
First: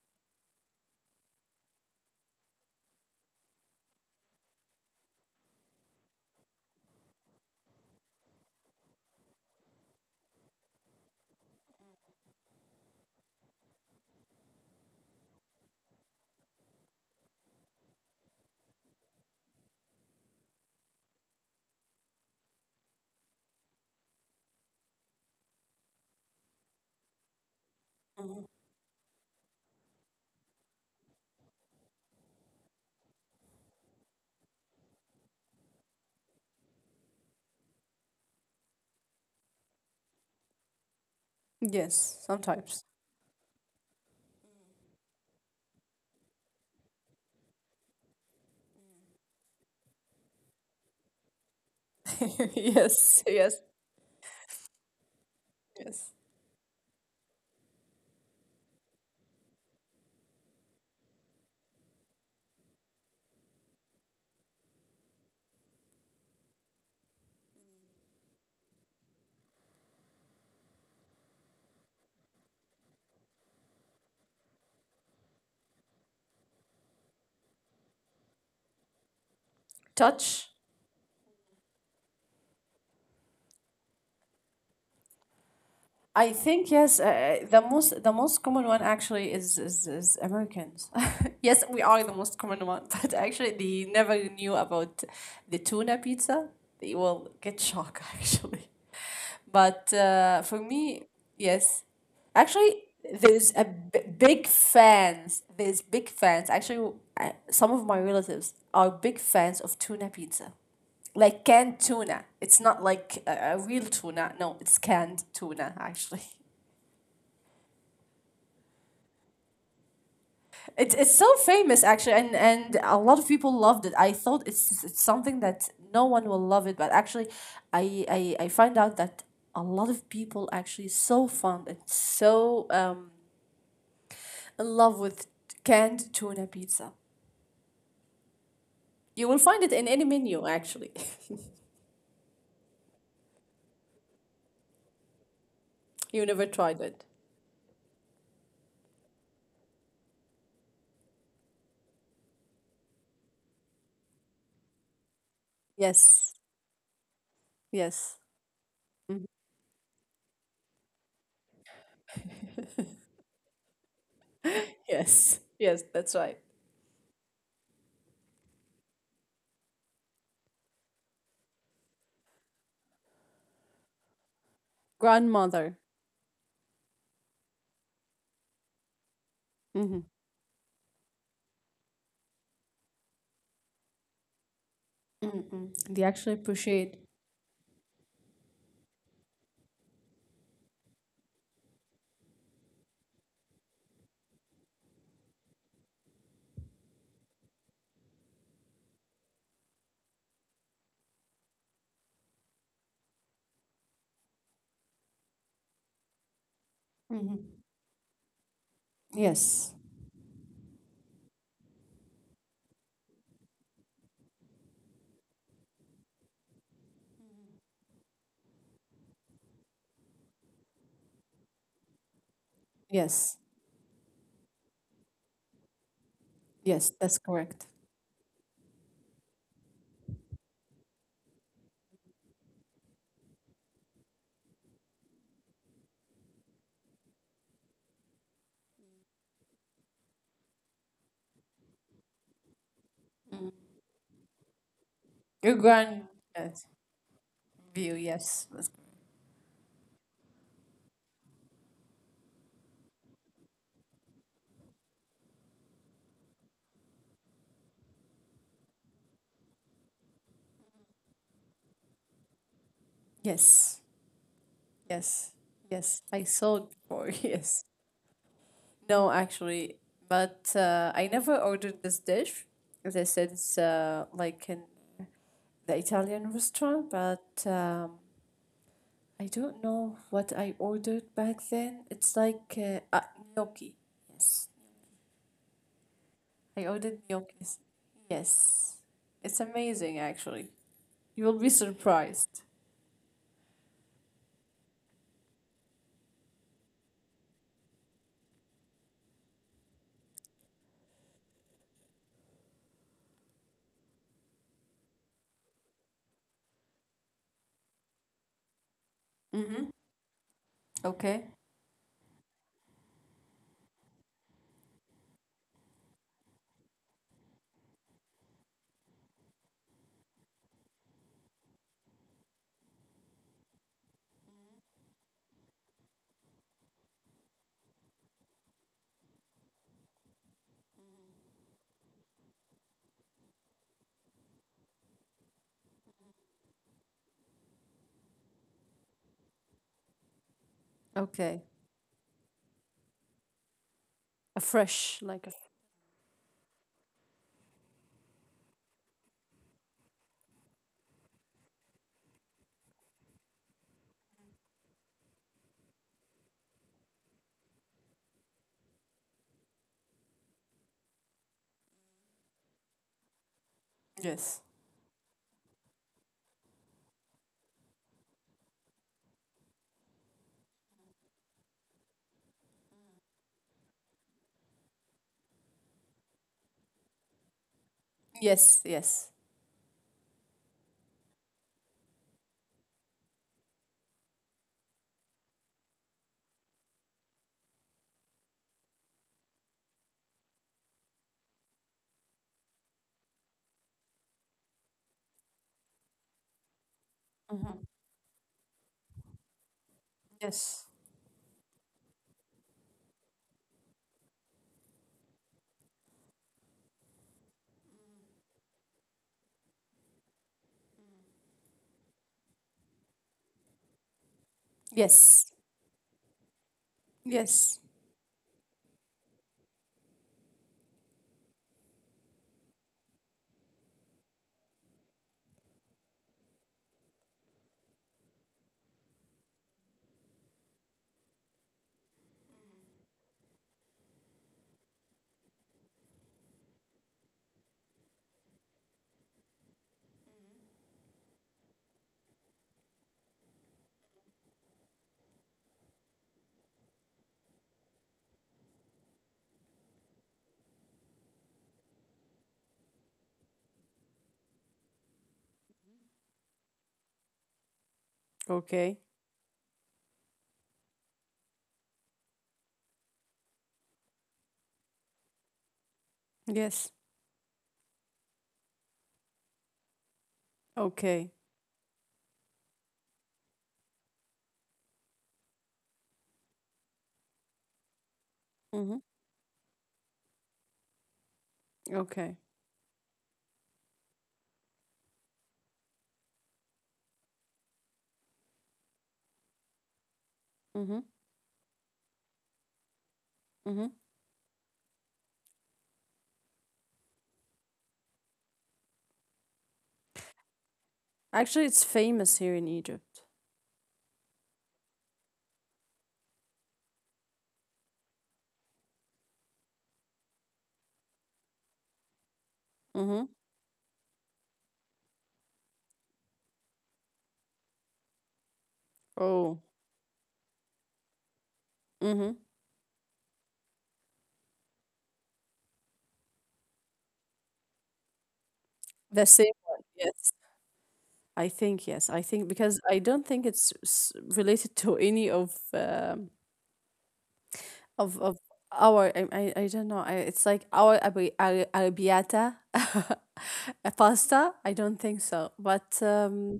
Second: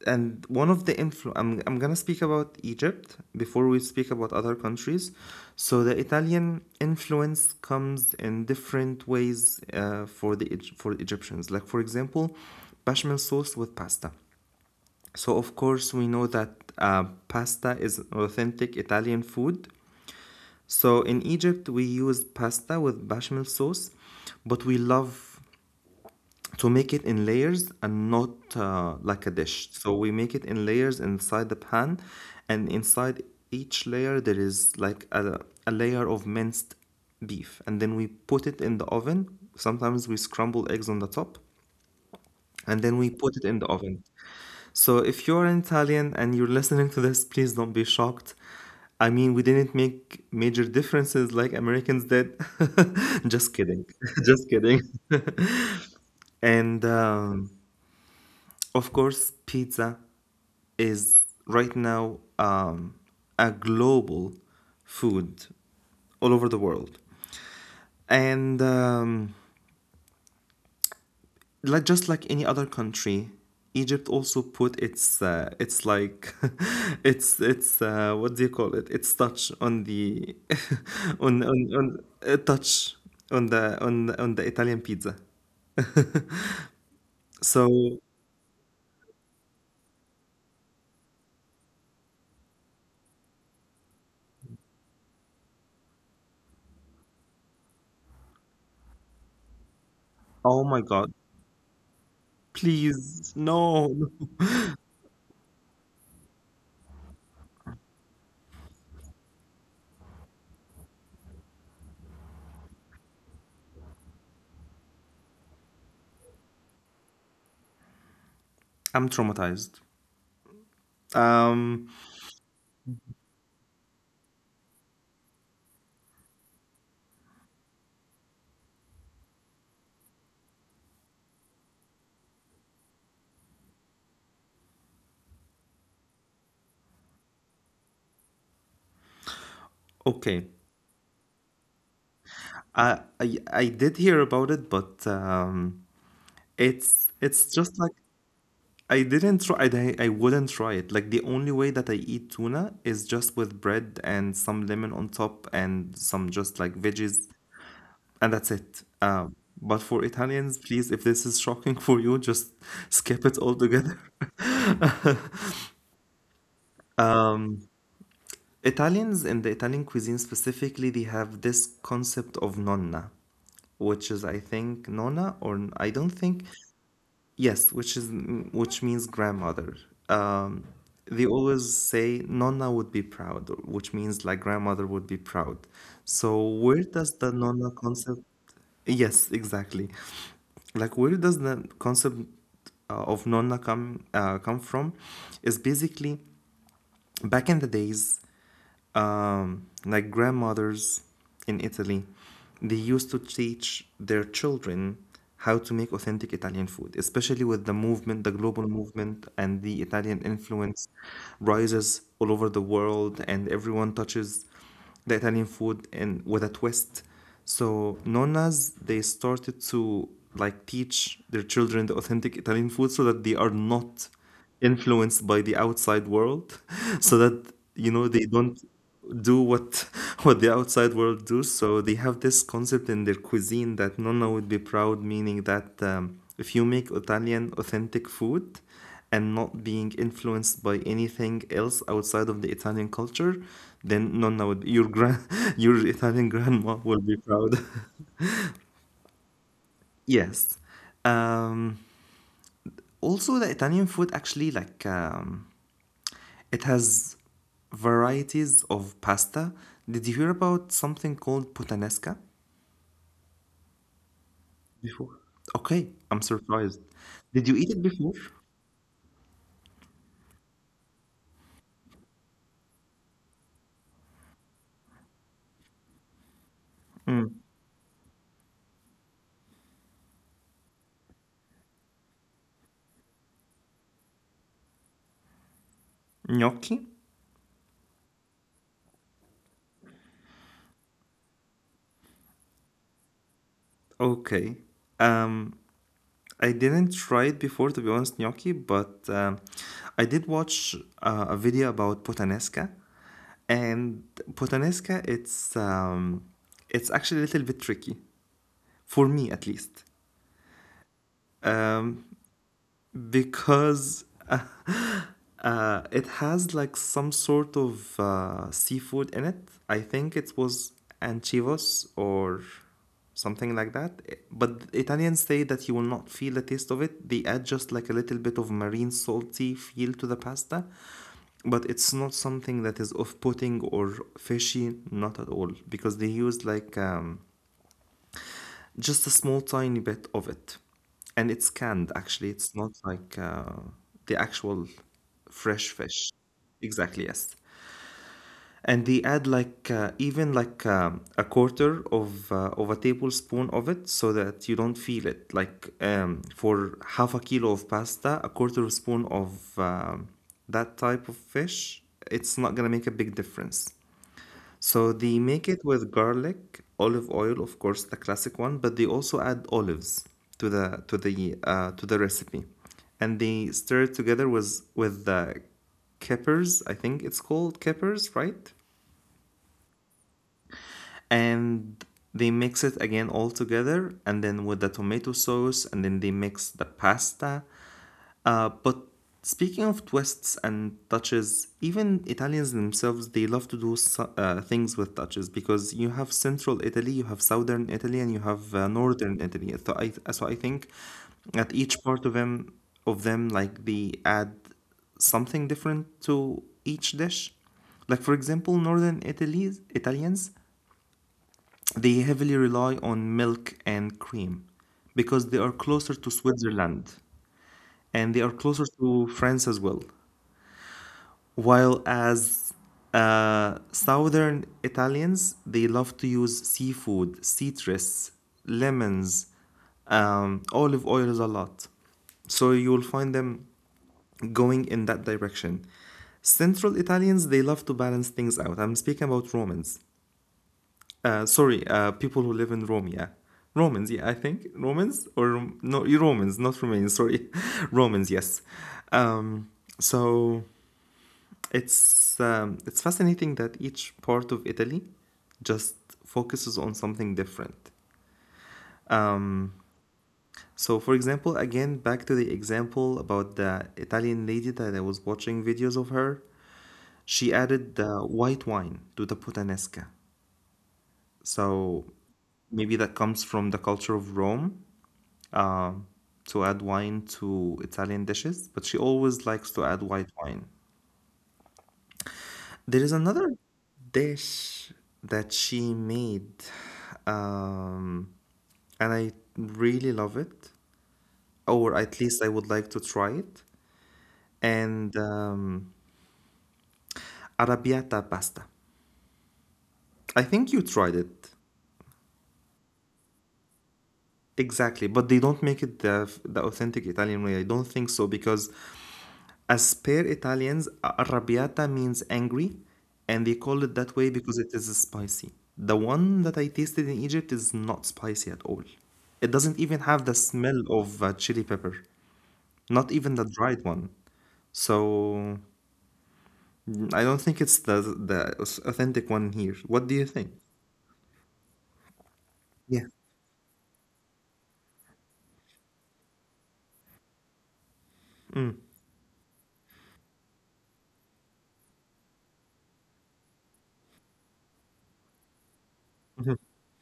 S1: and one of the influ- I'm, I'm gonna speak about Egypt before we speak about other countries. So the Italian influence comes in different ways uh, for the Egy- for Egyptians. Like for example, bechamel sauce with pasta. So of course we know that uh, pasta is an authentic Italian food. So in Egypt we use pasta with bechamel sauce, but we love to make it in layers and not
S2: mhm.
S1: uh, like a dish. So we make it in layers inside the pan, and inside each layer there is like a, a layer of minced beef, and then we put it in the oven. Sometimes we scramble eggs on the top,
S2: Yes,
S1: and then
S2: sometimes.
S1: we put it in the oven. So if you're an Italian and you're listening to this, please don't be shocked. I mean, we didn't make major differences like Americans did.
S2: Yes,
S1: Just
S2: yes,
S1: kidding. Just kidding.
S2: yes.
S1: And um, of course, pizza is right now um, a global food all over the world. And um, like just like any other country, Egypt also put its uh, its like its its uh, what do you call it? Its touch on the
S2: Touch.
S1: on on, on uh, touch on the on on the Italian pizza.
S2: I think yes. Uh, uh, the
S1: So,
S2: most the most common one actually is is, is Americans. Yes, we are the most common one, but actually they never knew about the tuna pizza. They will get shocked actually. But uh,
S1: oh
S2: for
S1: my God,
S2: me, yes, actually
S1: please,
S2: there's a
S1: no.
S2: b- big fans. There's big fans. Actually, uh, some of my relatives are big fans of tuna pizza like canned tuna. It's not like a, a real tuna. No, it's canned tuna actually.
S1: I'm traumatized.
S2: It's it's so
S1: Um,
S2: famous actually, and and a lot of people loved it. I thought it's it's something that no one will love it, but actually, I I I find out that a lot of people actually so fond and so um in love with canned tuna pizza. You will find it in any
S1: okay,
S2: menu actually.
S1: I, I I did hear about it, but um,
S2: You never tried
S1: it's
S2: it.
S1: it's just like I didn't try. I di- I wouldn't try it. Like the only way that I eat tuna is just with bread and some lemon on top and some
S2: Yes.
S1: just like veggies,
S2: Yes.
S1: and that's it. Um,
S2: Mhm.
S1: but for Italians, please, if this is shocking for you, just skip it altogether.
S2: Yes. Yes, that's right.
S1: Um, Italians in the Italian cuisine specifically, they have this concept of nonna, which is I think Nona or I I
S2: Grandmother.
S1: don't think yes, which is which means grandmother.
S2: Hmm.
S1: Um, they always say Nona would be proud, which means like grandmother would be proud.
S2: Mm-mm.
S1: So
S2: They actually
S1: where does the
S2: appreciate.
S1: Nona concept? Yes, exactly. Like where does the concept uh, of Nonna come uh, come from? Is basically back in the days um, like grandmothers in Italy, they used to teach their children how to make authentic Italian food, especially with the
S2: Hmm.
S1: movement, the global movement, and the Italian
S2: Yes,
S1: influence rises all over the world, and everyone touches the Italian food and with a twist. So nonas they started to like teach their children the authentic Italian food so that they are
S2: yes,
S1: not influenced by the outside world,
S2: yes,
S1: so
S2: that's
S1: that
S2: correct.
S1: you know they don't do what what the outside world do. So they have this concept in their cuisine that nonna would be proud, meaning that um, if you make Italian authentic food, and not being influenced by anything else outside of the Italian culture, then Nonna would your grand your
S2: Your
S1: Italian
S2: grand
S1: grandma will
S2: yes,
S1: be proud.
S2: view, yes, that's-
S1: Yes. Um, also, the Italian food actually like um, it has varieties of pasta. Did you hear about something called puttanesca
S2: yes,
S1: before?
S2: yes,
S1: Okay,
S2: yes.
S1: I'm
S2: I saw
S1: surprised.
S2: it before,
S1: Did you eat it
S2: yes.
S1: before?
S2: No, actually, but uh, I never ordered this dish. As I said, it's uh, like in the Italian restaurant,
S1: Mm,
S2: but um, I don't know what I ordered back then. It's like uh, uh, gnocchi. Yes.
S1: gnocchi?
S2: I ordered gnocchis. Yes. It's amazing, actually. You will be surprised.
S1: Okay. Um, I didn't try it before, to be honest, gnocchi, but um, I did watch uh, a video about puttanesca, and puttanesca it's um, it's actually a little bit tricky for me at
S2: Mm-hmm.
S1: least.
S2: Okay.
S1: Um, because uh, uh, it has like some sort of uh, seafood in it. I think it was anchivos or something like that. I- But the Italians say that you will not feel the taste of it. They add just like a little bit of marine salty feel to the pasta, but it's not something that is off-putting or fishy, not at all, because they use like um, just a small tiny bit of it. And it's
S2: Okay.
S1: canned, actually. It's not like uh, the actual
S2: A fresh, like a.
S1: fresh fish. Exactly, yes. And they add like uh, even like um, a quarter of uh, of a tablespoon of it so that you don't feel it. Like um, for half a kilo of pasta, a quarter of spoon of um, that type of fish, it's not gonna make a big difference.
S2: Yes.
S1: So they make it with garlic, olive oil, of course, the classic one, but they also add olives to the to the uh, to the recipe, and they stir it together with with the peppers. I think it's called peppers, right?
S2: Yes, yes.
S1: And they mix it again all together and then with the tomato sauce and then they mix the pasta uh, but speaking of twists and touches, even Italians themselves they love to do so- uh, things with touches because you have central Italy, you have southern
S2: Mm-hmm.
S1: Italy and you have uh, northern Italy. so I, so I think
S2: Yes.
S1: at each part of them of them like they add something different to each dish. Like for example northern Italy Italians, they heavily rely on milk and cream because they are
S2: Yes.
S1: closer to Switzerland
S2: Yes.
S1: and they are closer to France as well. While as uh, southern Italians, they love to use seafood, citrus, lemons, um, olive oils a lot. So you will find them going in that direction. Central Italians, they love to balance things out. I'm speaking about Romans. Uh, sorry, uh, people who live in Rome, yeah. Romans, yeah, I think. Romans or Rom- no, you Romans, not Romanians, sorry. Romans, yes. Um, so it's um, it's fascinating that each part of Italy just focuses on something different.
S2: Okay.
S1: Um, so for example, again back to the example about the Italian lady that I was watching videos of her,
S2: Yes.
S1: she added the white wine to the puttanesca.
S2: Okay.
S1: So maybe that comes from the culture of Rome um, to add wine to Italian dishes, but she
S2: Mm-hmm.
S1: always likes to add white wine.
S2: Okay.
S1: There is another dish that she made, um, and I really love it,
S2: Mm-hmm.
S1: or at least I would like to try it.
S2: Mm-hmm.
S1: And um, arrabbiata pasta. I think you tried it.
S2: Actually, it's famous here in Egypt.
S1: Exactly, but they don't make it the, the authentic Italian way. I don't think so because as per Italians, arrabbiata means angry, and they
S2: Mm-hmm.
S1: call it that way because it is spicy. The one that I tasted in Egypt is not spicy at all. It doesn't
S2: Oh.
S1: even have the smell of uh, chili pepper,
S2: Mm-hmm.
S1: not even the dried one. So mm, I don't think it's the the aus- authentic one
S2: The
S1: here.
S2: same
S1: What do
S2: one.
S1: you think?
S2: Yes. I think yes. I think
S1: Yeah.
S2: because I don't think it's s- related to any of um of
S1: Mm.
S2: of our I, I I don't know I, it's like our abi- ar- arrabbiata a pasta I don't think so but
S1: Mhm.
S2: um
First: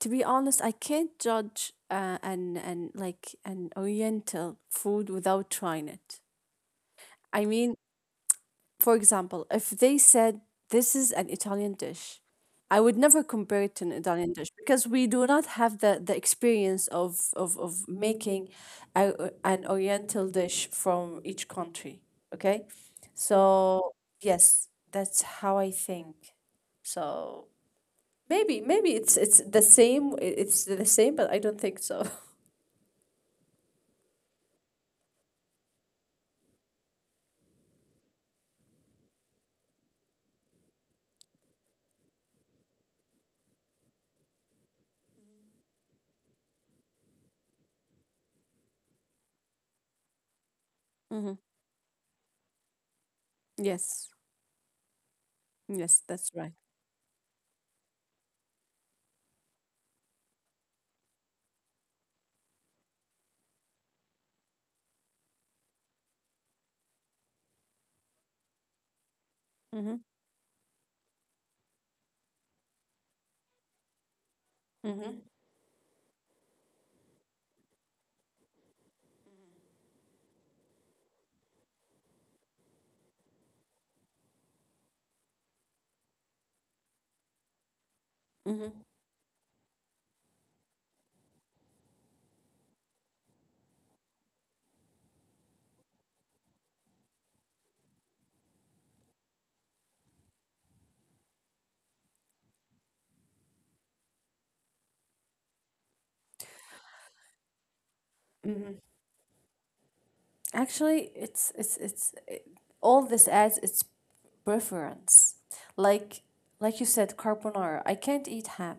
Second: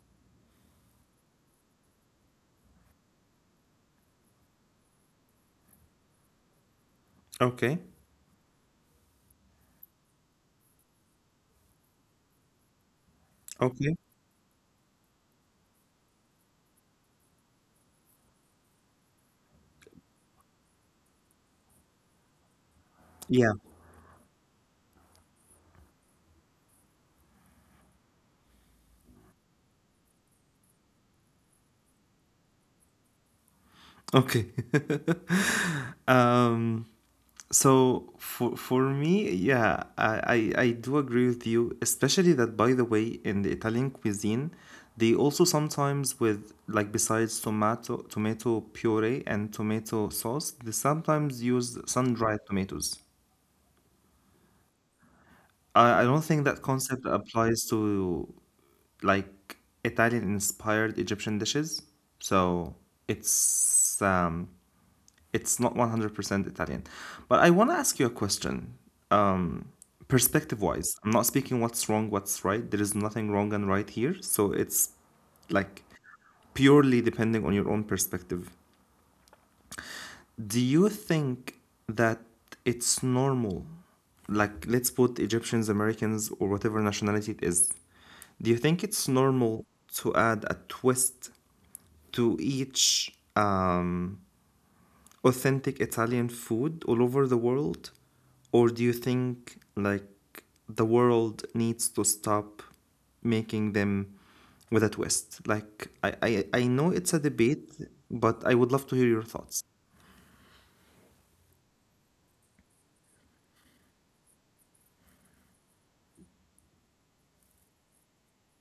S2: to be honest I can't judge uh, an an like an oriental food without trying it I mean.
S1: Okay.
S2: For example, if they said this is an Italian dish, I would never compare it to an
S1: Okay.
S2: Italian dish because we do not have the, the experience of, of, of making a, an oriental dish from each country. Okay.
S1: Yeah.
S2: So, yes, that's how I think. So, maybe maybe it's it's the same i- it's the same but I don't think so.
S1: Okay. um. So for for me, yeah, I, I I do agree with you, especially that by the way, in the Italian cuisine, they also sometimes with like besides tomato tomato puree and tomato sauce, they
S2: Mm-hmm.
S1: sometimes use sun-dried tomatoes.
S2: Yes. Yes,
S1: I, I
S2: that's
S1: don't
S2: right.
S1: think that concept applies to like Italian inspired Egyptian dishes. So it's um it's not one hundred percent Italian. But I want to ask you a question.
S2: Mm-hmm.
S1: Um, Perspective wise, I'm not speaking what's wrong, what's right. There is nothing wrong and right here. So it's
S2: Mm-hmm.
S1: like purely depending on your own perspective. Do you think that it's normal? Like, let's put Egyptians, Americans, or whatever nationality it is. Do
S2: Mm-hmm.
S1: you think it's normal to add a twist to each um, authentic Italian food all over the world? Or do you think like the world needs to stop making them with a twist? Like I, I, I know it's a debate, but I would love to hear your thoughts.
S2: Actually, it's it's it's it, all this adds its preference. Like like you said, carbonara. I can't eat ham.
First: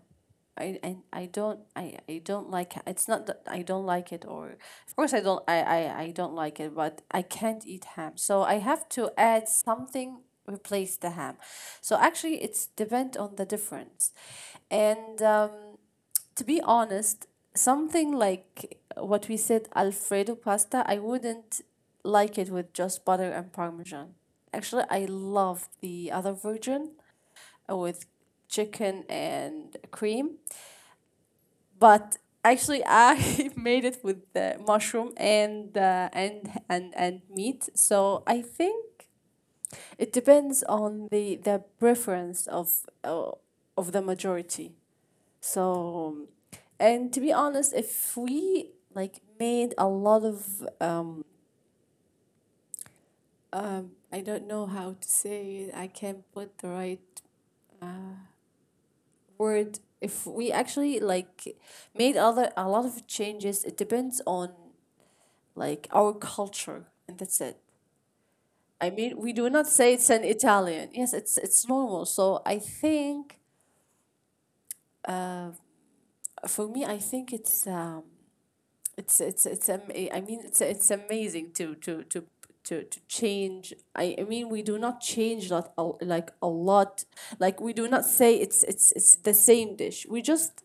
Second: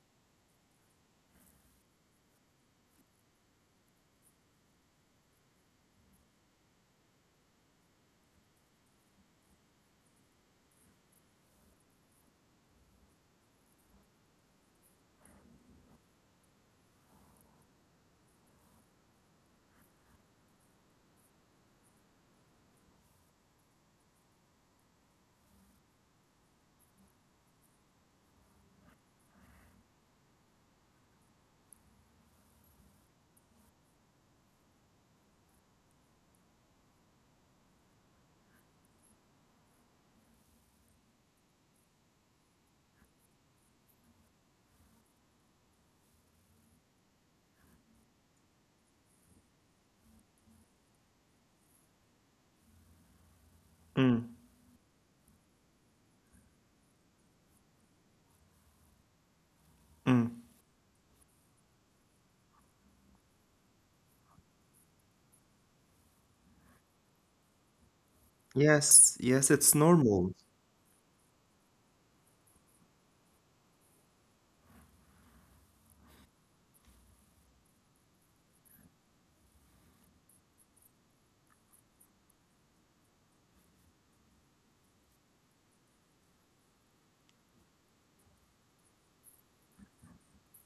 S2: I, I, I don't I, I don't like ha- it's not that I don't like it or of course I don't I, I, I don't like it but I can't eat ham so I have to add something replace the ham so actually it's depend on the difference and um, to be honest, something like what we said, Alfredo pasta, I wouldn't like it with just butter and parmesan. Actually, I love the other version uh, with chicken and cream, but actually, I made it with the mushroom and uh, and and and meat. So I think it depends on the the preference of uh, of the majority. So, and to be honest, if we like made a lot of um, um,
S1: Mm,
S2: I don't know how to say it. I can't put the right uh, word. If
S1: mm.
S2: we actually like made other a lot of changes, it depends on like our culture, and that's it. I
S1: Yes,
S2: mean, we
S1: yes,
S2: do
S1: it's
S2: not say it's an
S1: normal.
S2: Italian. Yes, it's it's normal. So I think, uh, for me, I think it's um, it's it's it's am- I mean it's it's amazing to to to to, to change I, I mean we do not change lot a, like a lot like we do not say it's it's it's the same dish we just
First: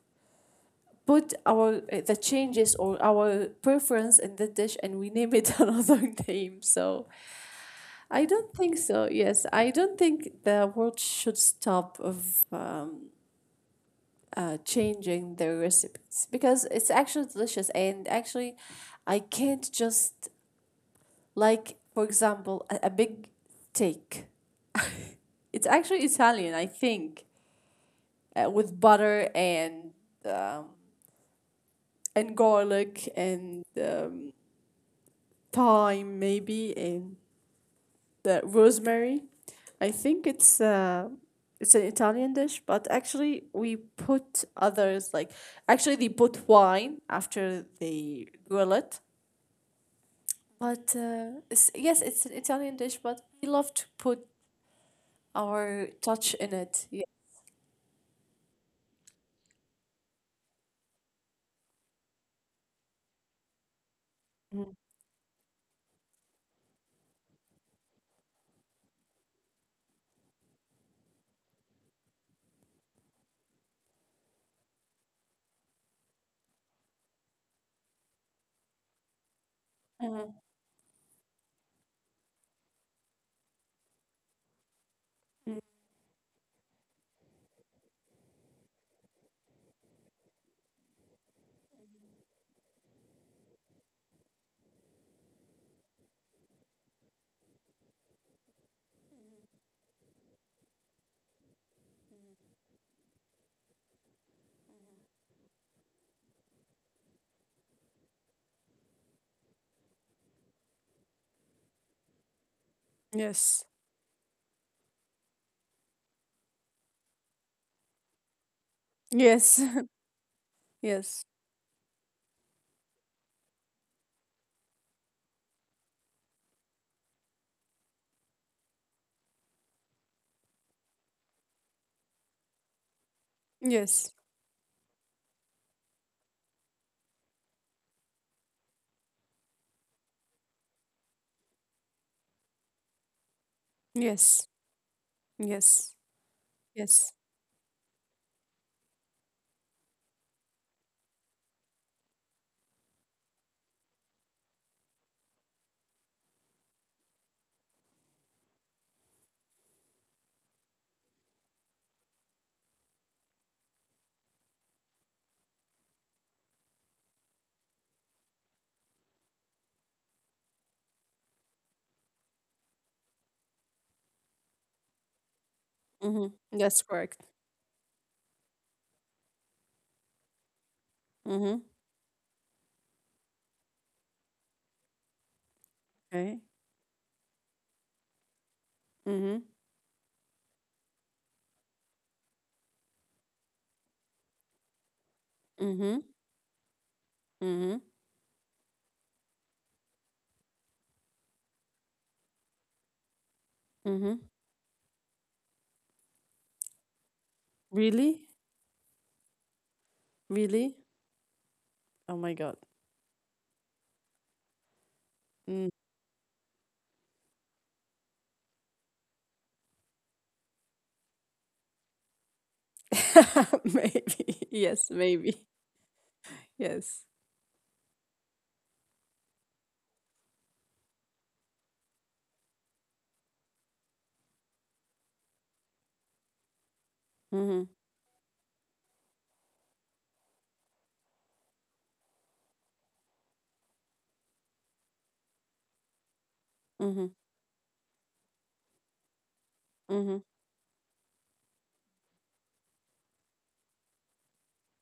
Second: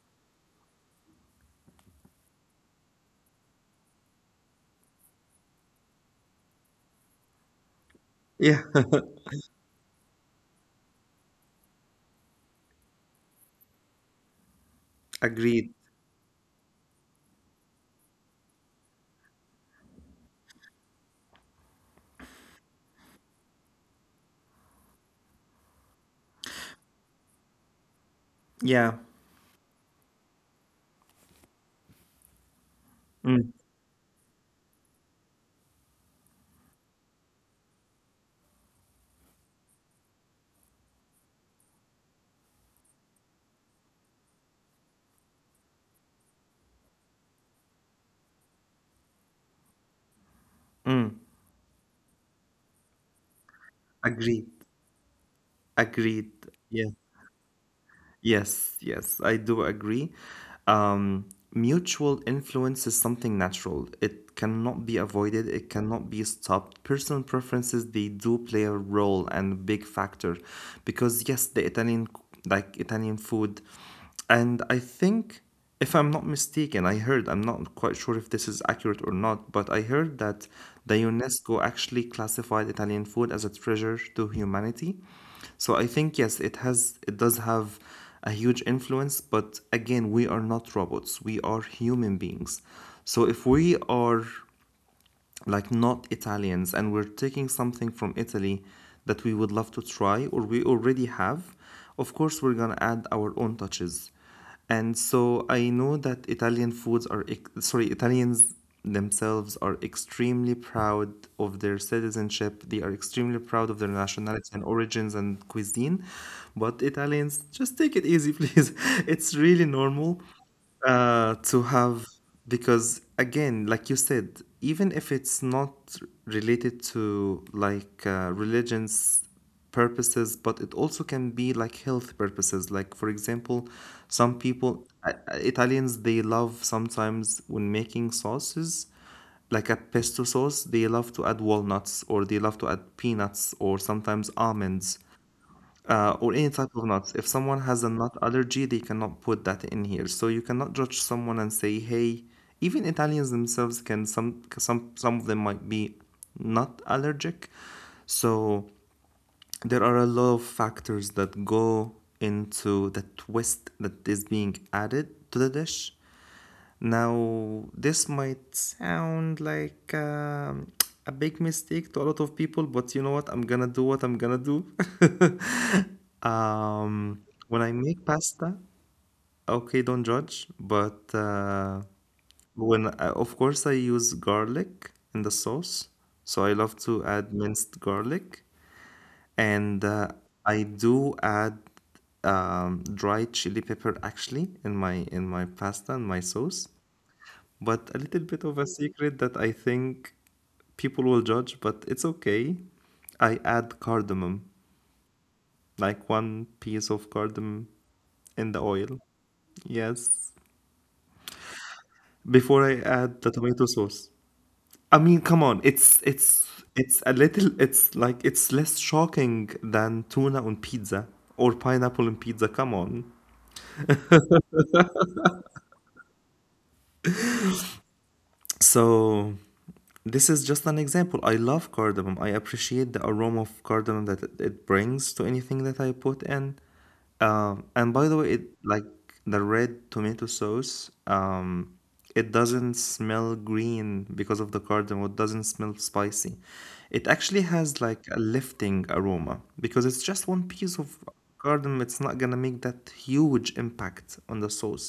S2: put our uh, the changes or our preference in the dish and we name it another name so I don't
S1: Yeah,
S2: think so yes I don't think the world should stop of um, uh, changing their
S1: agreed.
S2: recipes because it's actually delicious and actually I can't just like, for example, a, a big steak. It's actually Italian, I think, uh, with
S1: Yeah,
S2: butter and um, and garlic
S1: mm,
S2: and um, thyme maybe and the rosemary. I think it's uh, it's an Italian dish, but actually we put others like actually they put wine after they grill it. But
S1: mm.
S2: uh, it's, yes, it's an Italian dish, but we love to put
S1: agreed,
S2: our
S1: agreed.
S2: touch in
S1: Yeah.
S2: it. Yeah.
S1: Yes, yes, I do agree. Um, Mutual influence is something natural. It cannot be avoided, it cannot be stopped. Personal preferences, they do play a role and big factor because yes, the Italian c- like Italian food, and I think, if I'm not mistaken, I heard, I'm not quite sure if this is accurate or not, but I heard
S2: Mhm.
S1: that the UNESCO actually classified Italian food as a treasure to humanity. So I think, yes, it has, it does have a huge influence, but again, we are not robots, we are human beings. So if we are like not Italians and we're taking something from Italy that we would love to try or we already have, of course we're gonna add our own touches. And so I know that Italian foods are sorry, Italians themselves are extremely proud of their citizenship. They are extremely
S2: Yes.
S1: proud of their nationality and origins and cuisine. But Italians, just take it easy, please. It's
S2: Yes.
S1: really normal
S2: Yes.
S1: uh, to have because again like you said even if it's not related to like uh, religions purposes, but it also can be like health purposes, like for example
S2: Yes.
S1: some people I- I- italians they love sometimes when making sauces like a pesto sauce they love to add walnuts or they love to add peanuts or sometimes
S2: Yes.
S1: almonds
S2: Yes.
S1: uh, or any type of
S2: Yes.
S1: nuts. If someone has a nut allergy, they cannot put that in here. So you cannot judge someone and say, "Hey." Even Italians themselves can some some some of them might be nut allergic. So there are a lot of factors that go into the twist that is being added to the dish. Now, this might sound like um, a big mistake to a lot of people, but you know what? I'm gonna do what I'm gonna do.
S2: Mm-hmm. That's correct.
S1: um, when I make pasta, okay, don't judge, but
S2: Mm-hmm.
S1: uh, when I, of course I use garlic in the sauce,
S2: Okay.
S1: so I love to add minced garlic,
S2: Mm-hmm.
S1: and uh, I do add um, dried chili pepper actually in my in my
S2: Mm-hmm.
S1: pasta and my sauce,
S2: Mm-hmm.
S1: but a little bit of a secret that I think people will judge, but it's okay. I add
S2: Mm-hmm.
S1: cardamom, like one piece of cardamom
S2: Really?
S1: in the oil. Yes,
S2: Really? Oh my God.
S1: before I add the tomato sauce. I mean,
S2: Mm.
S1: come on, it's it's it's a little it's like it's less shocking than tuna on pizza or pineapple on pizza. Come on.
S2: Maybe. Yes, maybe. Yes.
S1: So this is just an example. I love cardamom. I appreciate the aroma of cardamom that it it brings to anything that I put in.
S2: Mm-hmm.
S1: Um, and by the way, it like the red tomato sauce, um, it doesn't smell green because of the cardamom. It doesn't smell spicy. It
S2: Mm-hmm.
S1: actually has like a lifting aroma because it's just
S2: Mm-hmm.
S1: one piece of cardamom. It's not gonna make that huge impact on the sauce,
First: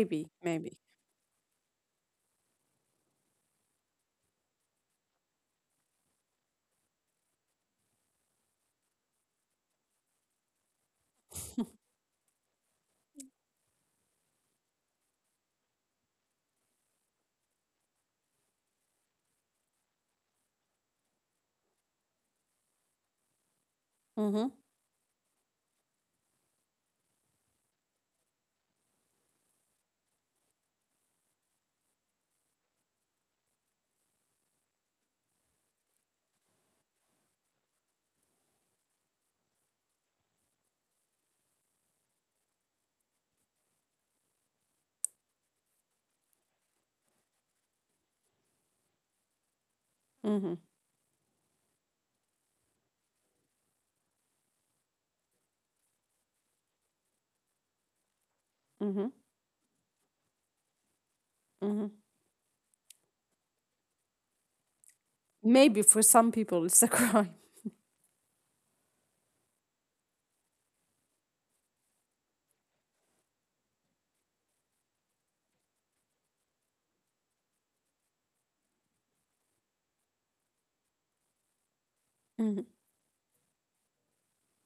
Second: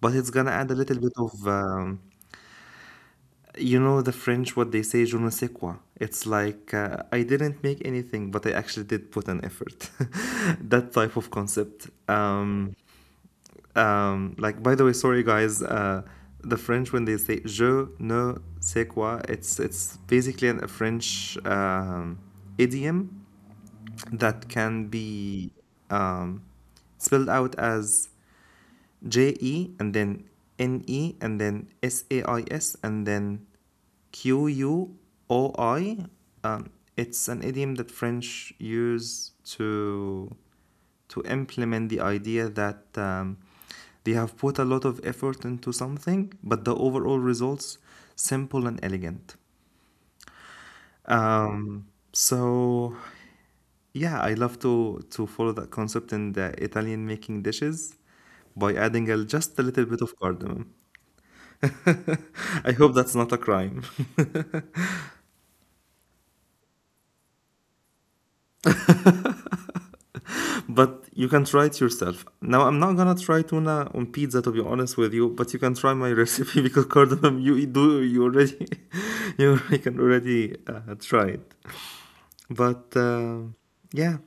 S1: but it's gonna add a
S2: Maybe.
S1: little bit of um, you know the French, what they say, je ne sais quoi. It's like, uh, I didn't make anything, but I actually did put an effort. That type of concept. Um, um, like, by the way, sorry guys, uh, the French, when they say je ne sais quoi, it's, it's basically an, a French um, idiom
S2: Mm-hmm.
S1: that can be um, spelled out as J E and then N E and then S A I S and then Q U O I. Um, it's an idiom that French use to to implement the idea that um, they have put a lot of effort into something, but the overall results simple and elegant.
S2: Mm-hmm.
S1: Um, so yeah, I love to to follow that concept in the Italian making dishes
S2: Mm-hmm.
S1: by adding a, just a little bit of cardamom.
S2: Mm-hmm.
S1: I hope that's not a crime.
S2: Maybe for some people it's a crime.
S1: But you can try it yourself. Now, I'm not gonna try tuna on pizza to be honest with you, but you can try my recipe because cardamom you do you already you already can already uh, try it.
S2: Mm-hmm.
S1: But uh, yeah,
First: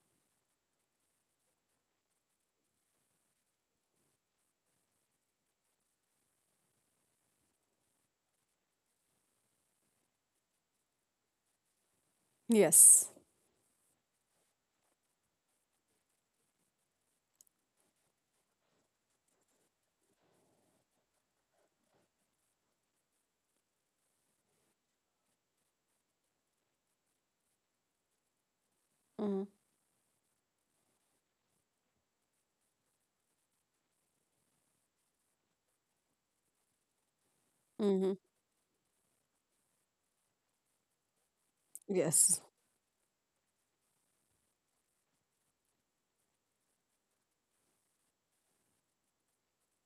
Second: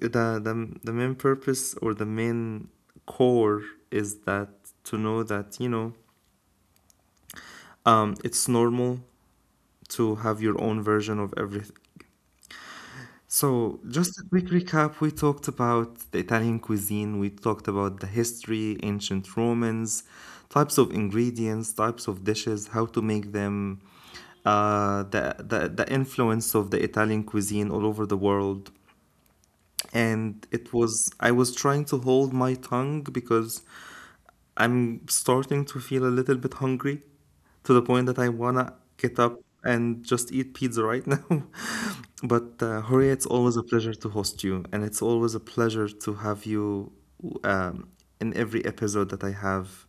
S1: the, the the main purpose or the main core is that to know that you know um, it's normal to have your own version of every.
S2: Yes.
S1: So, just a quick recap. We talked about the Italian cuisine, we talked about the history, ancient Romans, types of ingredients, types of dishes, how to make them, uh, the, the, the influence of the Italian cuisine all over the world.
S2: Mm-hmm.
S1: And it was, I was trying to hold my tongue because I'm starting to feel a little bit hungry to the point that
S2: Mm-hmm.
S1: I wanna get up and just eat pizza right now.
S2: Yes.
S1: But uh, Horia, it's always a pleasure to host you, and it's always a pleasure to have you um, in every episode that I have.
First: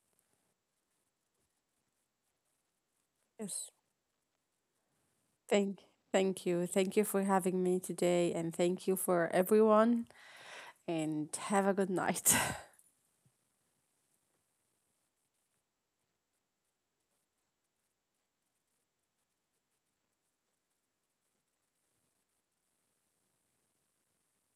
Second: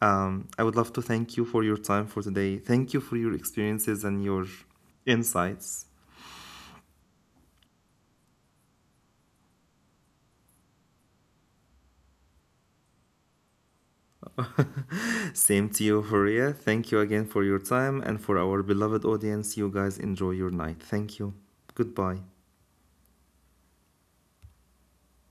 S1: Um, I would love to thank you for your time for today. Thank you for your
S2: Yes.
S1: experiences and your
S2: Thank,
S1: insights.
S2: thank you. Thank you for having me today, and thank you for everyone. And have a good night.
S1: Same to you, Horia. Thank you again for your time and for our beloved audience. You guys enjoy your night. Thank you. Goodbye.